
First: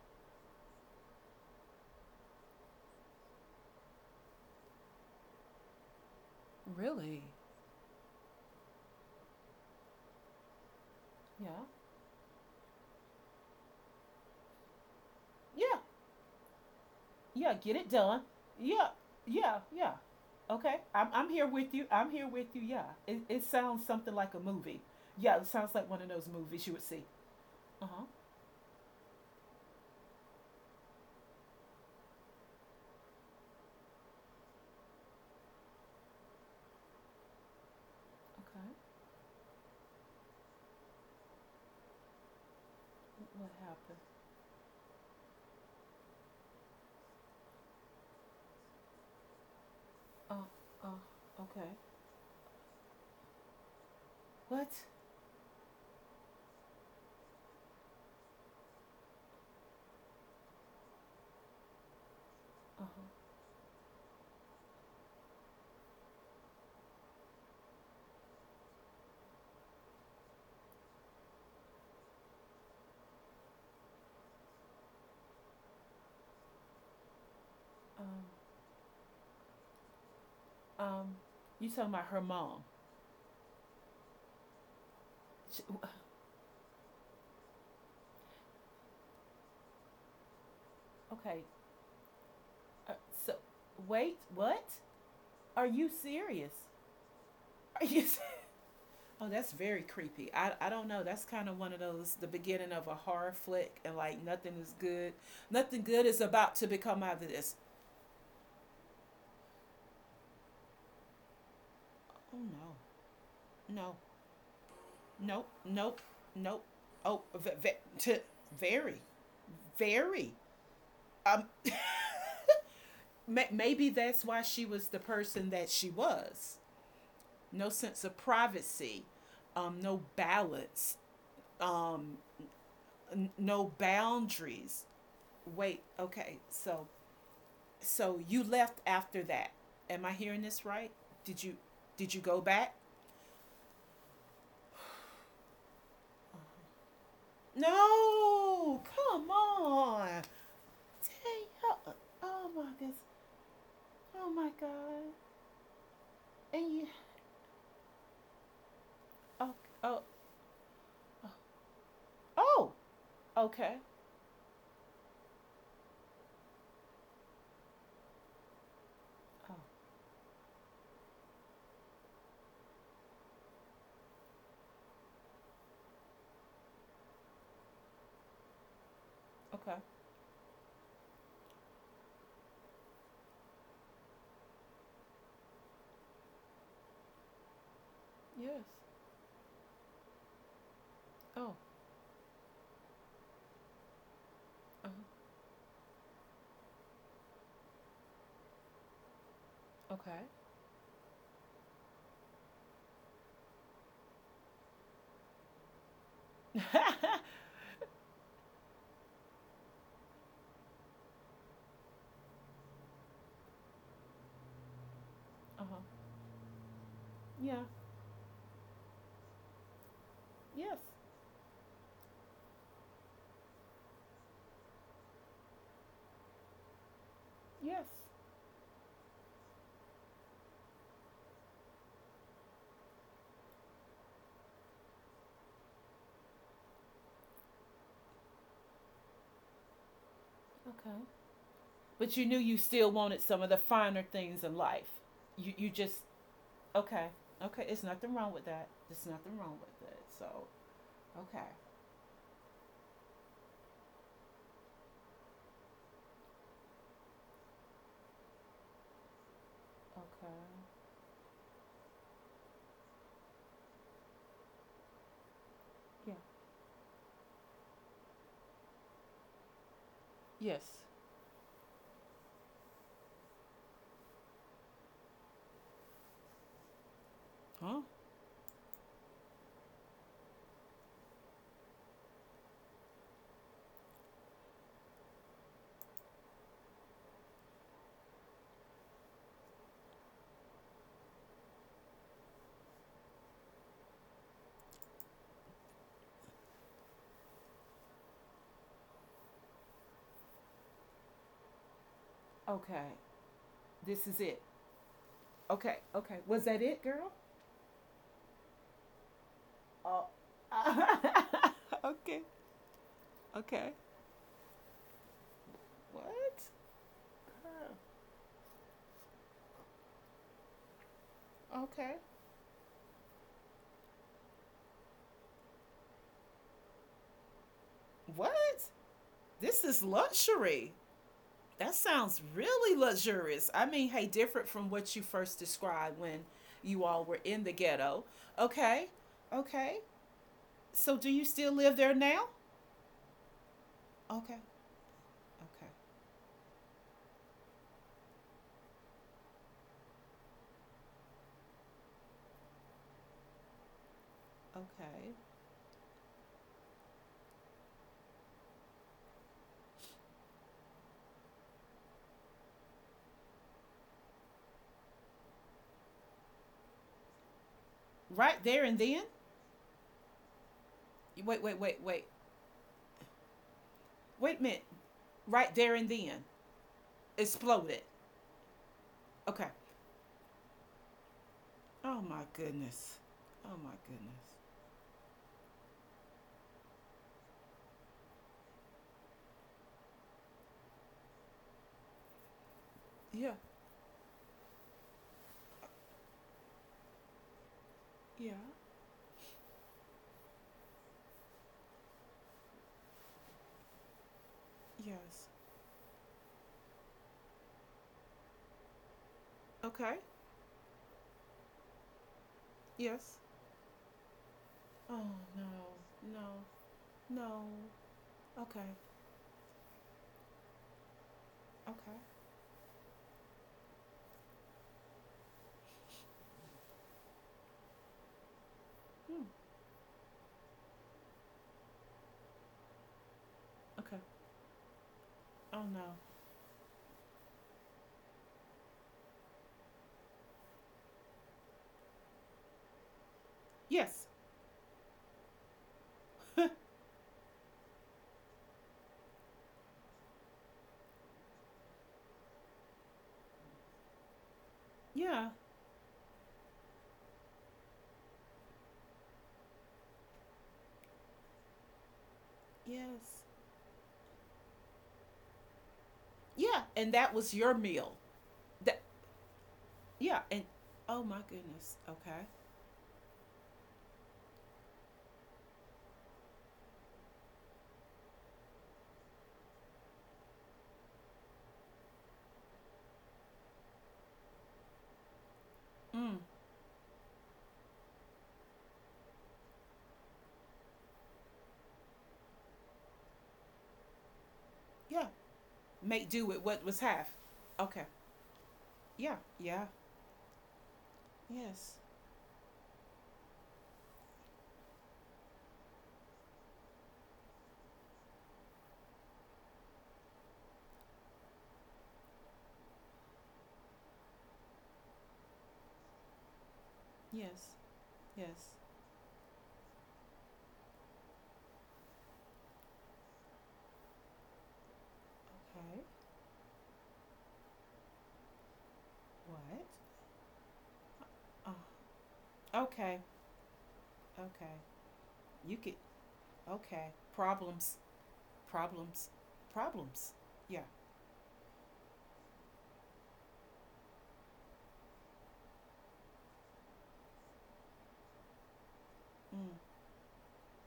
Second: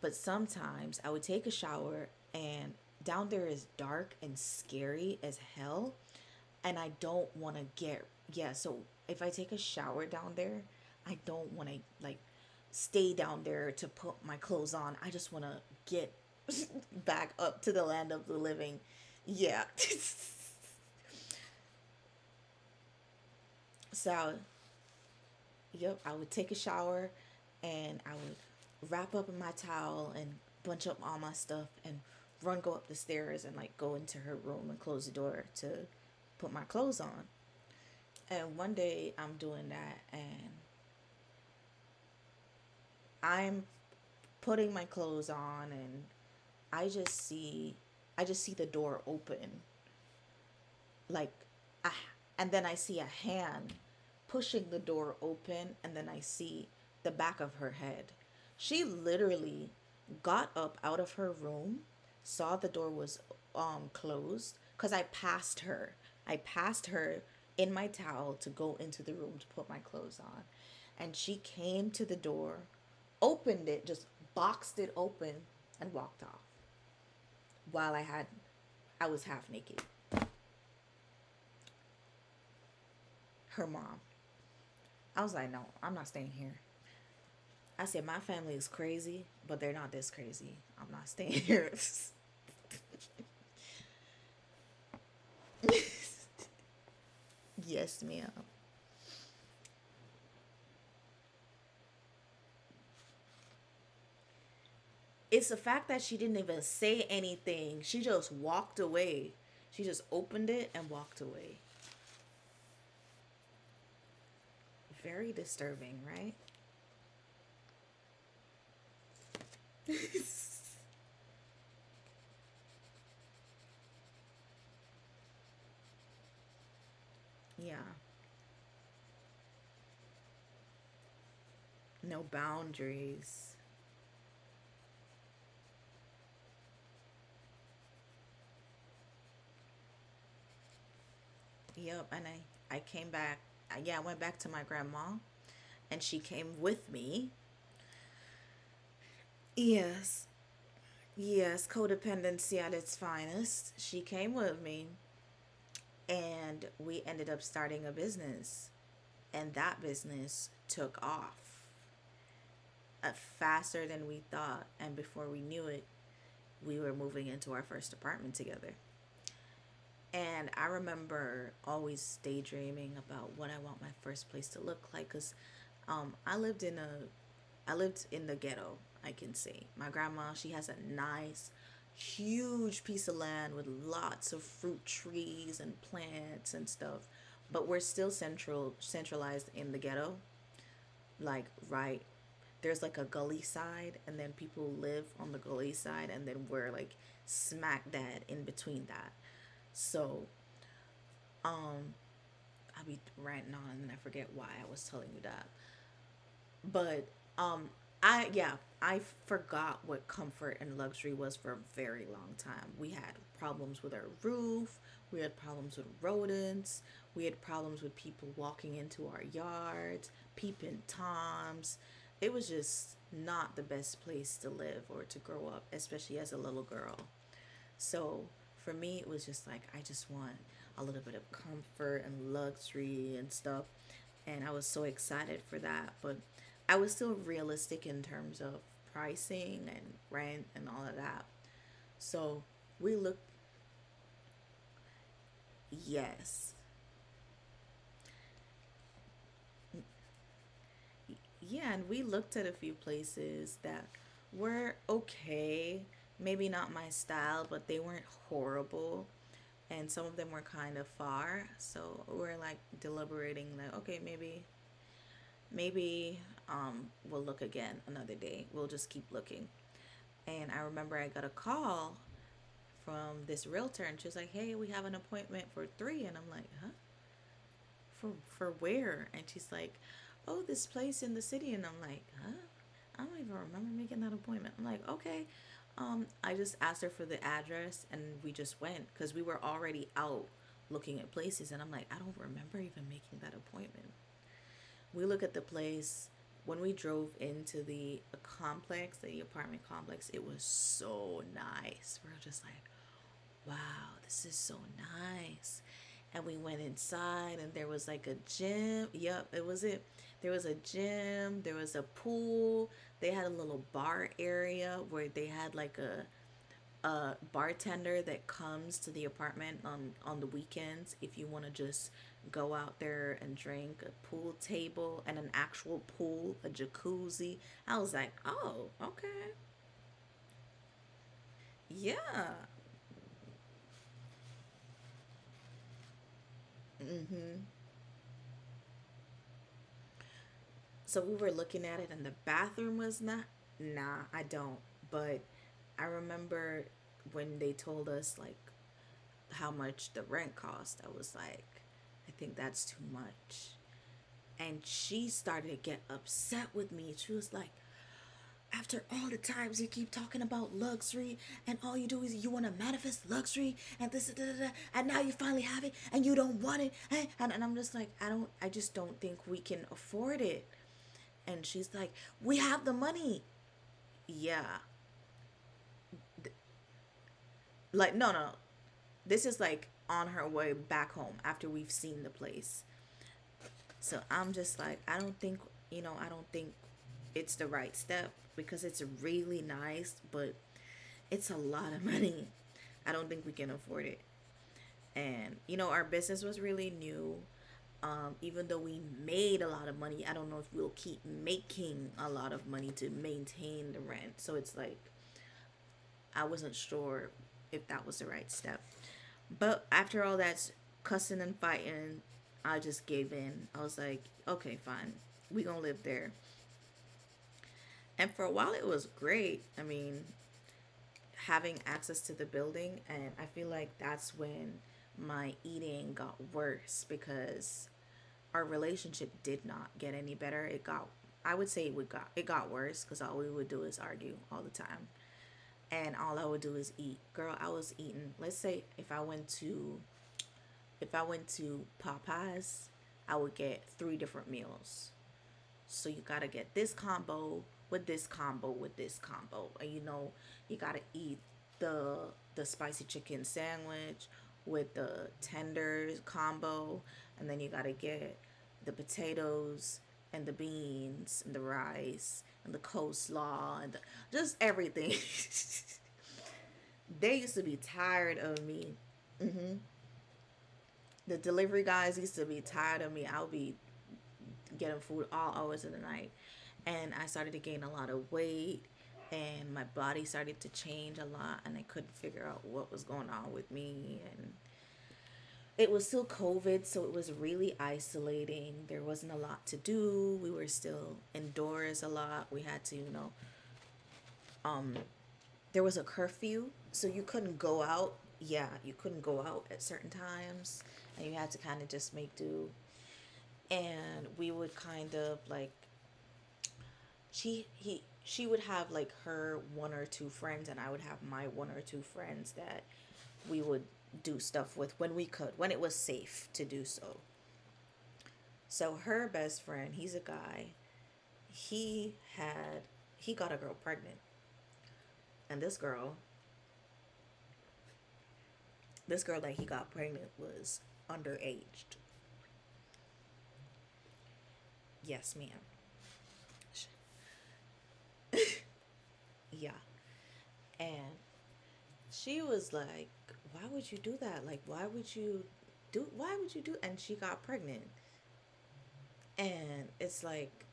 But sometimes I would take a shower and down there is dark and scary as hell and I
Really?
don't want to get yeah. So if I take a shower down there, I don't
Yeah.
want to like stay down there to put my clothes on. I just want to
Yeah.
get back
Yeah.
up to
Get
the
it
land
done.
of the living.
Yeah. Yeah.
Yeah.
Yeah. Okay. I'm here with you. I'm here with you. Yeah. It sounds something
So
like a movie. Yeah. It sounds like
yep,
one of
I
those
would take a
movies you would see.
shower
Uh
and
huh.
I would wrap up in my towel and bunch up all my stuff and run go up the stairs and like go into her room and close the door to put my clothes on. And
Okay.
one day I'm doing that and
What
I'm
happened?
putting my clothes on, and I just see I just see the door open like
Okay.
ah, and then I see a hand pushing
What?
the door open and then I see the back of her head. She literally got up out of her room, saw the
Uh
door
huh.
was closed because I passed her in my towel to go into the room to put my clothes on, and she came to the door, opened it, just boxed it open and walked off while I had
Um.
I was half naked.
Um. You talking about her mom?
Her mom. I was like,
Sh-
no, I'm not staying here. I said, my family is crazy, but they're not this crazy. I'm not staying
Okay,
here.
uh, so wait, what? Are you serious? Are
Yes,
you? Se-
ma'am.
Oh, that's very creepy. I don't know. That's kind of one of those the beginning of a horror flick, and like nothing is good.
It's the
Nothing
fact that
good
she
is
didn't
about
even
to
say
become out of this.
anything. She just walked away. She just opened it and walked away.
Oh no, no,
Very
nope,
disturbing,
nope,
right?
nope. Oh, ve- ve- t- very, very. Um, may- maybe that's why she was the person that she was. No
Yeah.
sense of privacy, no balance,
No
n-
boundaries.
no boundaries. Wait, okay. So so you left after that. Am I hearing this right? Did you
Yep.
did you
And
go back?
I came back. Yeah, I went back to my grandma and she came with me.
No. Come on.
Yes. Yes,
Tell oh oh
codependency
my
at its
goodness.
finest. She
Oh
came
my
with me.
god.
And
And you
we ended up starting a business, and
oh
that
oh
business took
oh,
off
oh
uh,
okay.
faster than we thought. And before we knew it, we were moving into our first apartment together.
Oh,
And I remember always daydreaming about what I want my first place to look like because um, I lived in a, I lived in the ghetto, I can say.
okay.
My grandma, she has a nice, huge piece of land with lots of fruit trees and plants and stuff. But we're still
Yes.
central, centralized in the ghetto, like
Oh,
right there's like a gully side and then people
uh
live on the gully side and then we're like smack dab in between that.
okay.
So I be ranting on and I forget why I was telling you that. But um I yeah, I forgot what comfort and luxury was for a very long time. We had problems with our roof, we had problems
uh-huh.
with rodents, we had
Yeah.
problems with people walking into our yards, peeping
Yes.
toms. It was just not the best place to live or to grow up, especially as a little girl.
Yes.
So for me, it was just like I just want a little bit of comfort and luxury and stuff. And I was so excited for that. But I was still realistic in terms of pricing and rent and all of
Okay.
that.
But you knew
So
you still
we looked,
wanted some of the finer things in life. You just
yes.
okay. Okay, it's nothing wrong with that. There's nothing wrong with it. So okay.
Yeah, and we looked at a few places that were okay. Maybe not my style, but they weren't horrible. And some of them
Okay.
were kind of far. So we're like deliberating, like, okay, maybe
Yeah.
Maybe uh, we'll look again another day. We'll just keep looking. And I
Yes.
remember I got a call from this realtor and she was like, hey, we have an appointment for three. And I'm like, huh?
Huh?
For where? And she's like, oh, this place in the city. And I'm like, huh? I don't even remember making that appointment. I'm like, okay. I just asked her for the address and we just went because we were already out looking at places. And I'm like, I don't remember even making that appointment. We look at the place. When we drove into the complex, the apartment complex, it was so nice. We are just like,
Okay.
wow,
This is
this is
it.
so nice.
Okay. Okay.
And we
Was
went
that it, girl?
inside, and there was like a gym. Yep, it was it.
Oh.
There was a gym, there was a
Okay.
pool. They had a little
Okay.
bar area where they had like a
What?
a
Girl.
bartender that comes to the apartment on the weekends if you want to just
Okay.
go out there and drink, a pool table and an actual pool, a jacuzzi. I was like,
What?
oh, okay.
This is luxury. That sounds
Yeah.
really luxurious. I mean, hey, different from what you first described when you all were
Mm-hmm.
in the ghetto. Okay. Okay. So
So
do
we
you
were
still
looking
live
at it
there
and the
now?
bathroom was not, nah, I
Okay.
don't. But
Okay.
I remember when they told us like how much the rent cost, I was like, I think that's too much. And she
Okay.
started to get upset with me. She was like, after all the times you keep talking about luxury and all you do is you want to manifest luxury and this da, da, da, and now you finally have it and you don't want it, eh? And I'm just like, i don't
Right
i
there
just
and
don't
then?
think we can afford it.
Wait,
And
wait,
she's
wait,
like,
wait.
we have the money.
Wait a
Yeah.
minute. Right there and then. Exploded.
Like, no, no, this is
Okay.
like on her way back home after we've
Oh
seen the
my
place.
goodness. Oh my
So
goodness.
I'm just like, I don't think, I don't think it's the right step because it's really nice, but it's a lot of money. I don't think we
Yeah.
can afford it. And, you know, our business was really new.
Yeah.
Even though we made a lot of money, I don't know if we'll keep making a lot of money to maintain the rent. So it's like,
Yes.
I wasn't sure if that was the right step. But
Okay.
after all that cussing and fighting, I just gave
Yes.
in. I was like, okay, fine.
Oh
We gonna live there.
no. No. No.
And for a while
Okay.
it was great. I mean, having
Okay.
access to the building, and I feel like that's when my eating got worse because our
Hmm.
relationship did not get any better. It got, I would say it would got, it got worse because all we would do is
Okay.
argue all the time.
Oh no.
And all I would do is eat. Girl, I was eating. Let's say if I went to, if I went to Popeyes, I would get
Yes.
three different meals. So you gotta get this combo with this combo with this combo, and you know you gotta eat the the spicy chicken sandwich with the
yeah.
tenders combo, and then you gotta get the potatoes and the beans and the rice and the
Yes.
coleslaw and the, just everything.
Yeah. And that
They
was
used
your
to be
meal.
tired of
That
me. Mm-hmm.
yeah. And oh my
The
goodness.
delivery guys
Okay.
used to be tired of me. I would be getting food all hours of the night, and I started to gain a lot of weight, and my body started to change a lot, and I couldn't figure out what was going on with me, and it was
Mm.
still COVID, so it was really isolating. There wasn't a lot to do. We were still indoors a lot. We had to, you know,
Yeah.
there was a
Make do with
curfew,
what was
so
half.
you couldn't go
Okay.
out. Yeah, you couldn't
Yeah.
go out
Yeah.
at certain times, and you had to
Yes.
kind of just make do. And we would kind of like, she would have like her one or two friends, and I would have my one or two friends that we would do stuff with when we could, when it was safe to do so.
Yes. Yes.
So her best friend, he's a guy. He had he got a girl pregnant, and
Okay.
this girl that he
What?
got pregnant was
Oh.
underaged.
Okay. Okay.
Yes, ma'am.
You could.
Sh-
Okay. Problems. Problems.
Yeah.
Problems. Yeah.
And she was like, why would you do that? Like, why would you do, why would you do? And she got pregnant.
Mm.
And it's like,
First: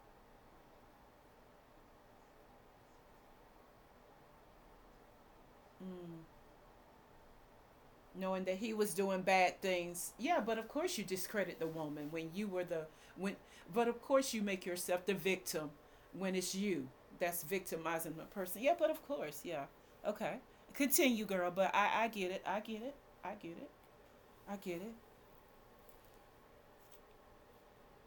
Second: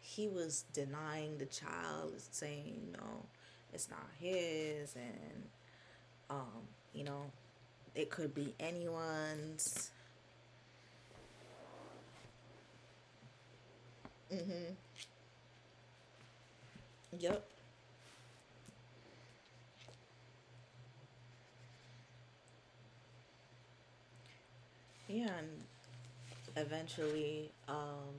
he was denying the child, saying, no, it's not his. And,
Mm.
you know, it could
Knowing
be
that he was doing bad
anyone's.
things. Yeah, but of course you discredit the woman when you were the, when, but of course you make yourself the victim when it's you
Yep.
that's victimizing the person. Yeah, but of course, yeah. Okay. Continue, girl, but I get it. I get it. I get it. I get it.
Yeah. And eventually,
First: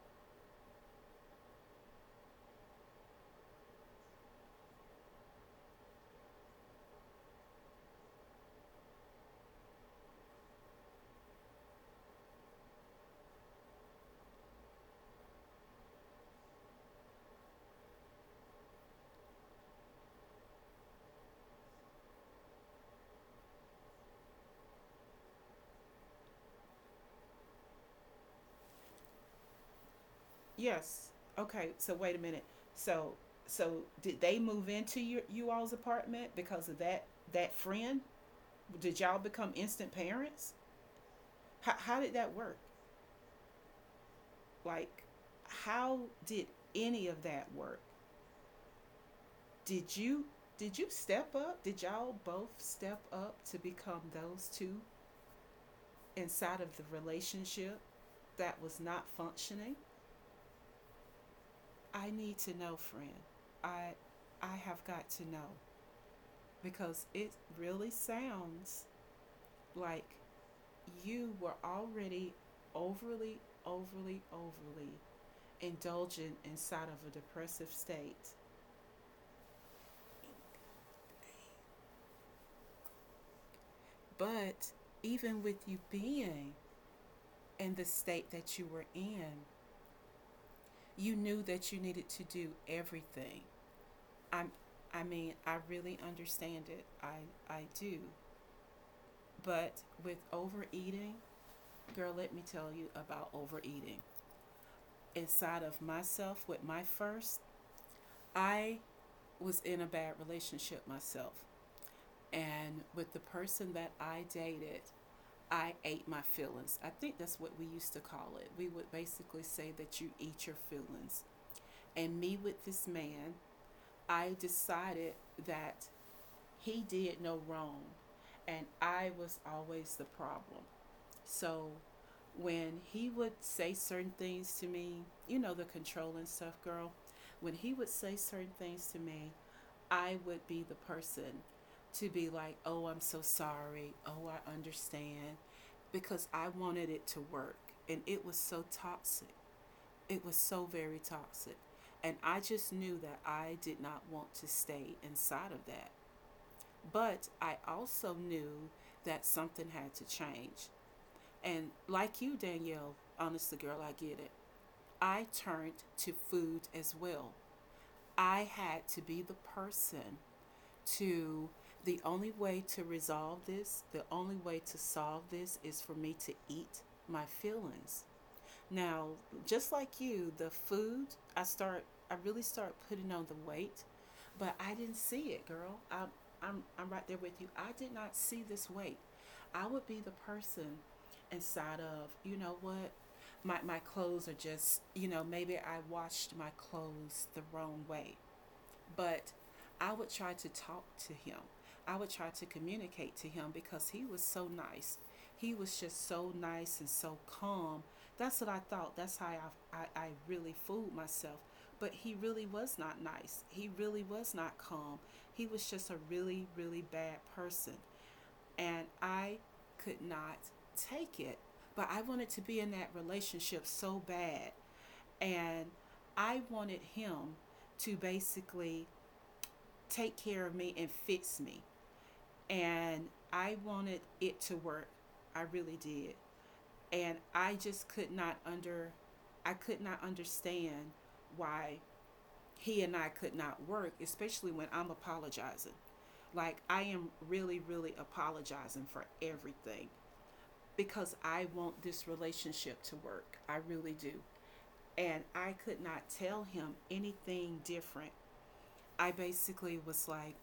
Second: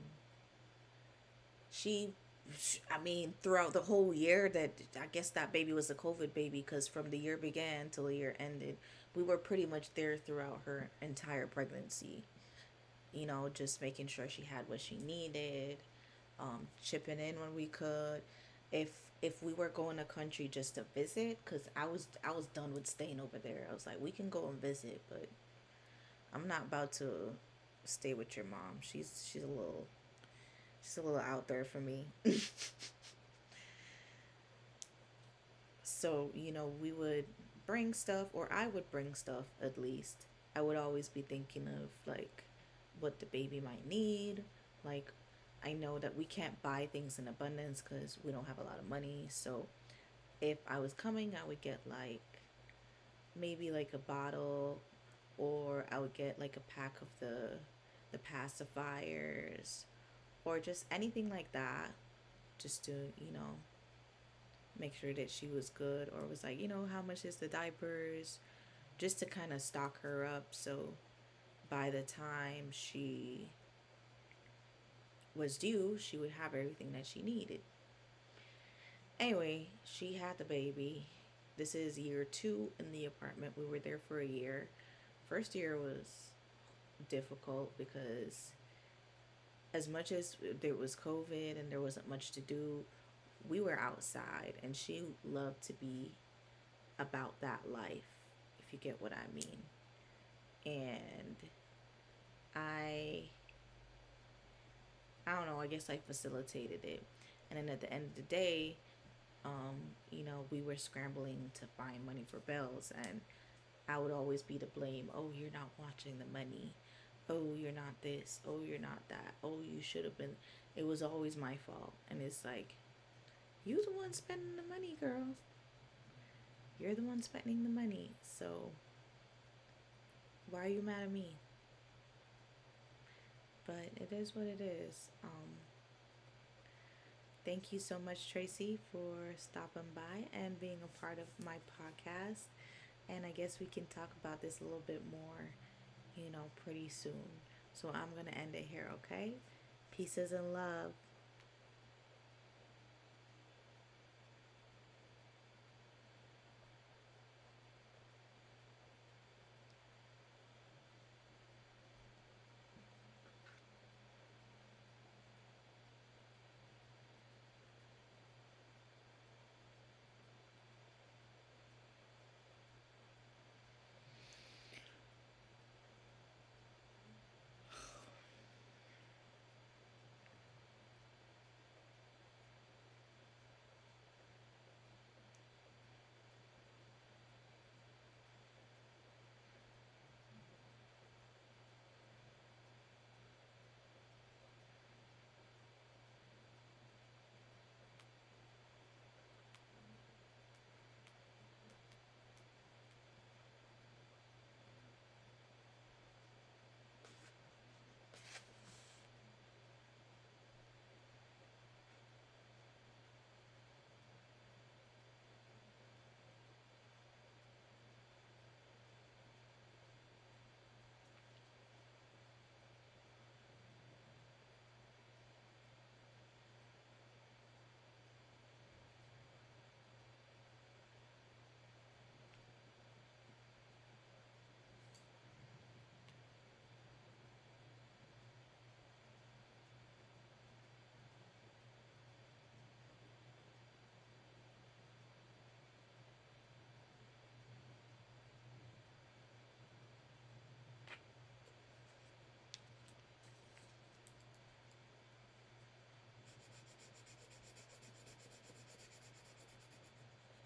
she, sh I mean, throughout the whole year that, I guess that baby was a COVID baby because from the year began till the year ended, we were pretty much there throughout her entire pregnancy. You know, just making sure she had what she needed, chipping in when we could. If if we were going to country just to visit, cause I was done with staying over there. I was like, we can go and visit, but I'm not about to stay with your mom. She's a little, she's a
Yes.
little out there
Okay,
for
so
me.
wait a minute. So so did they move into your you all's apartment
So, you know,
because of
we
that
would
that
bring
friend?
stuff, or I would
Did
bring
y'all
stuff
become
at
instant
least.
parents?
I would always be thinking
How
of
how did that
like
work?
what the baby might need.
Like,
Like, I know
how
that we
did
can't buy
any
things
of
in
that work?
abundance because we don't have a lot of money. So,
Did you,
if
did
I
you
was coming,
step
I would
up? Did
get
y'all
like
both step up to
maybe like a
become those
bottle,
two
or I would get like a
inside of the
pack of the
relationship
the
that was not functioning?
pacifiers, or just anything like that,
I need to know,
just to,
friend.
you know,
I I have
make
got
sure
to
that she
know
was good, or was like, you know, how
because
much
it
is the
really
diapers?
sounds
Just to kind of stock
like
her up. So
you were
by the
already
time
overly
she
overly
was due, she would
indulgent
have
inside
everything that
of a
she needed.
depressive state.
Anyway, she had the baby. This is year two in the apartment. We were there for a year.
But even
First
with
year
you
was
being in
difficult
the state
because
that you were in,
as much as there was
you knew
COVID and
that you
there wasn't
needed to
much to
do
do,
everything.
we were
I'm
outside and she
I mean, I
loved to
really
be
understand it.
about
I
that
I do.
life, if you get what I mean.
But with overeating,
And
girl, let me tell you
I
about overeating.
I don't know,
Inside
I
of
guess I
myself with my
facilitated it.
first,
And then at the end of the day,
I was in a bad
you know, we were
relationship myself.
scrambling to find money for
And
bills,
with the
and
person that
I would
I
always be to
dated,
blame. Oh, you're not
I ate
watching
my
the money.
feelings. I think that's what
Oh,
we
you're
used to
not
call
this.
it.
Oh,
We
you're
would
not that.
basically
Oh,
say
you
that
should
you
have been.
eat your
It was
feelings.
always my fault.
And
And
me
it's
with
like,
this man,
you the one
I
spending the money,
decided
girl.
that he
You're the
did
one
no
spending the
wrong,
money.
and
So
I was always the problem.
why are you mad at me?
So when he would say
But it
certain
is what
things
it
to me,
is.
you know, the controlling stuff, girl, when he
Thank you
would
so
say
much,
certain
Tracy,
things to
for
me,
stopping
I
by
would
and
be the
being a part of
person
my
to be
podcast.
like, oh, I'm so
And I guess we can
sorry.
talk
Oh,
about
I
this a little bit
understand.
more,
Because
you
I
know, pretty
wanted it to
soon.
work.
So
And
I'm going
it
to
was
end it
so
here, okay?
toxic. It
Pieces
was
and
so
love.
very toxic. And I just knew that I did not want to stay inside of that. But I also knew that something had to change. And like you, Danielle, honestly, girl, I get it. I turned to food as well. I had to be the person to, the only way to resolve this, the only way to solve this is for me to eat my feelings. Now, just like you, the food, I start I really start putting on the weight, but I didn't see it, girl. I am, I'm right there with you. I did not see this weight. I would be the person inside of, you know what? My clothes are just, you know, maybe I washed my clothes the wrong way. But I would try to talk to him. I would try to communicate to him because he was so nice. He was just so nice and so calm. That's what I thought. That's how I really fooled myself. But he really was not nice. He really was not calm. He was just a really, really bad person. And I could not take it. But I wanted to be in that relationship so bad. And I wanted him to basically take care of me and fix me. And I wanted it to work. I really did. And I just could not under I could not understand why he and I could not work, especially when I'm apologizing. Like I am really really apologizing for everything because I want this relationship to work. I really do. And I could not tell him anything different. I basically was like,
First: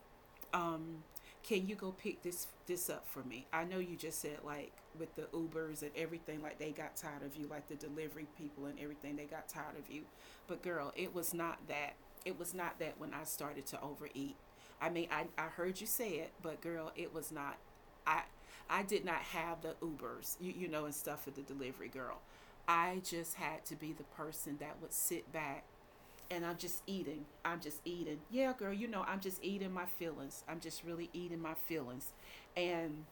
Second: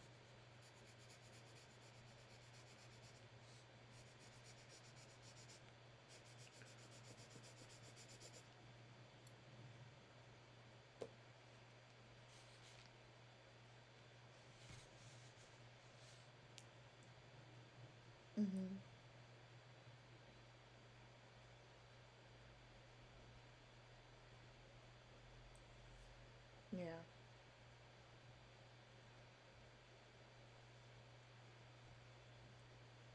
um, can you go pick this up for me? I know you just said like with the Ubers and everything, like they got tired of you, like the delivery people and everything, they got tired of you. But girl, it was not that. It was not that when I started to overeat. I mean, I heard you say it, but girl, it was not. I
Mm-hmm.
I did not have the Ubers, you know, and stuff for the delivery girl. I just had to be the person that would sit back and I'm just
Yeah.
eating. I'm just eating. Yeah, girl, you know, I'm just eating my feelings. I'm just really eating my feelings. And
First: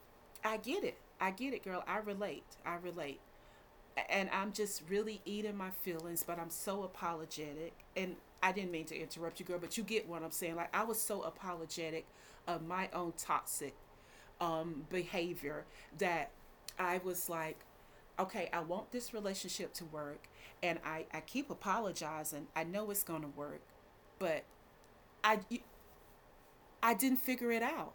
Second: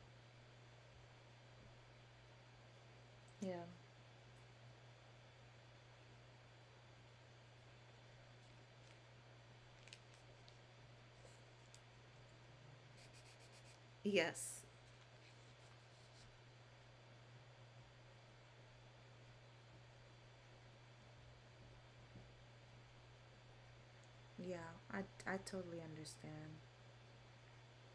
I get it. I get it, girl. I relate. I relate.
Yeah.
And I'm just really eating my feelings, but I'm so apologetic. And I didn't mean to interrupt you, girl, but you get what I'm saying. Like, I was so apologetic of my own toxic,
Yes.
behavior that I was like, okay, I want this relationship to work, and I keep apologizing. I know it's gonna work, but
Yeah. I
I
totally understand.
I didn't figure it out.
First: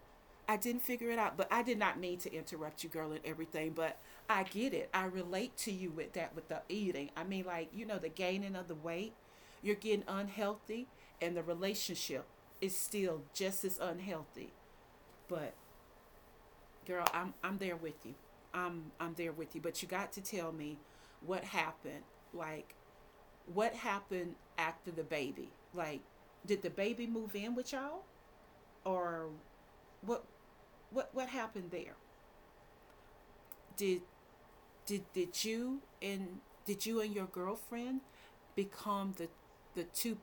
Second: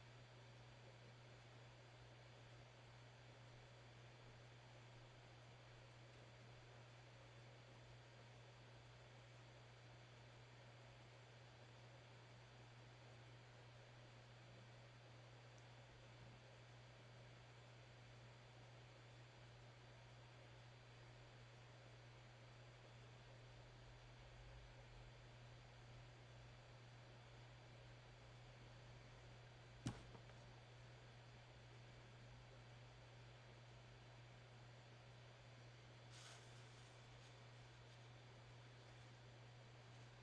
I didn't figure it out, but I did not mean to interrupt you, girl, and everything. But I get it. I relate to you with that, with the eating. I mean, like you know, the gaining of the weight, you're getting unhealthy, and the relationship is still just as unhealthy. But girl, I'm there with you. I'm there with you. But you got to tell me what happened. Like what happened after the baby? Like did the baby move in with y'all or what what happened there? Did did you and, did you and your girlfriend become the two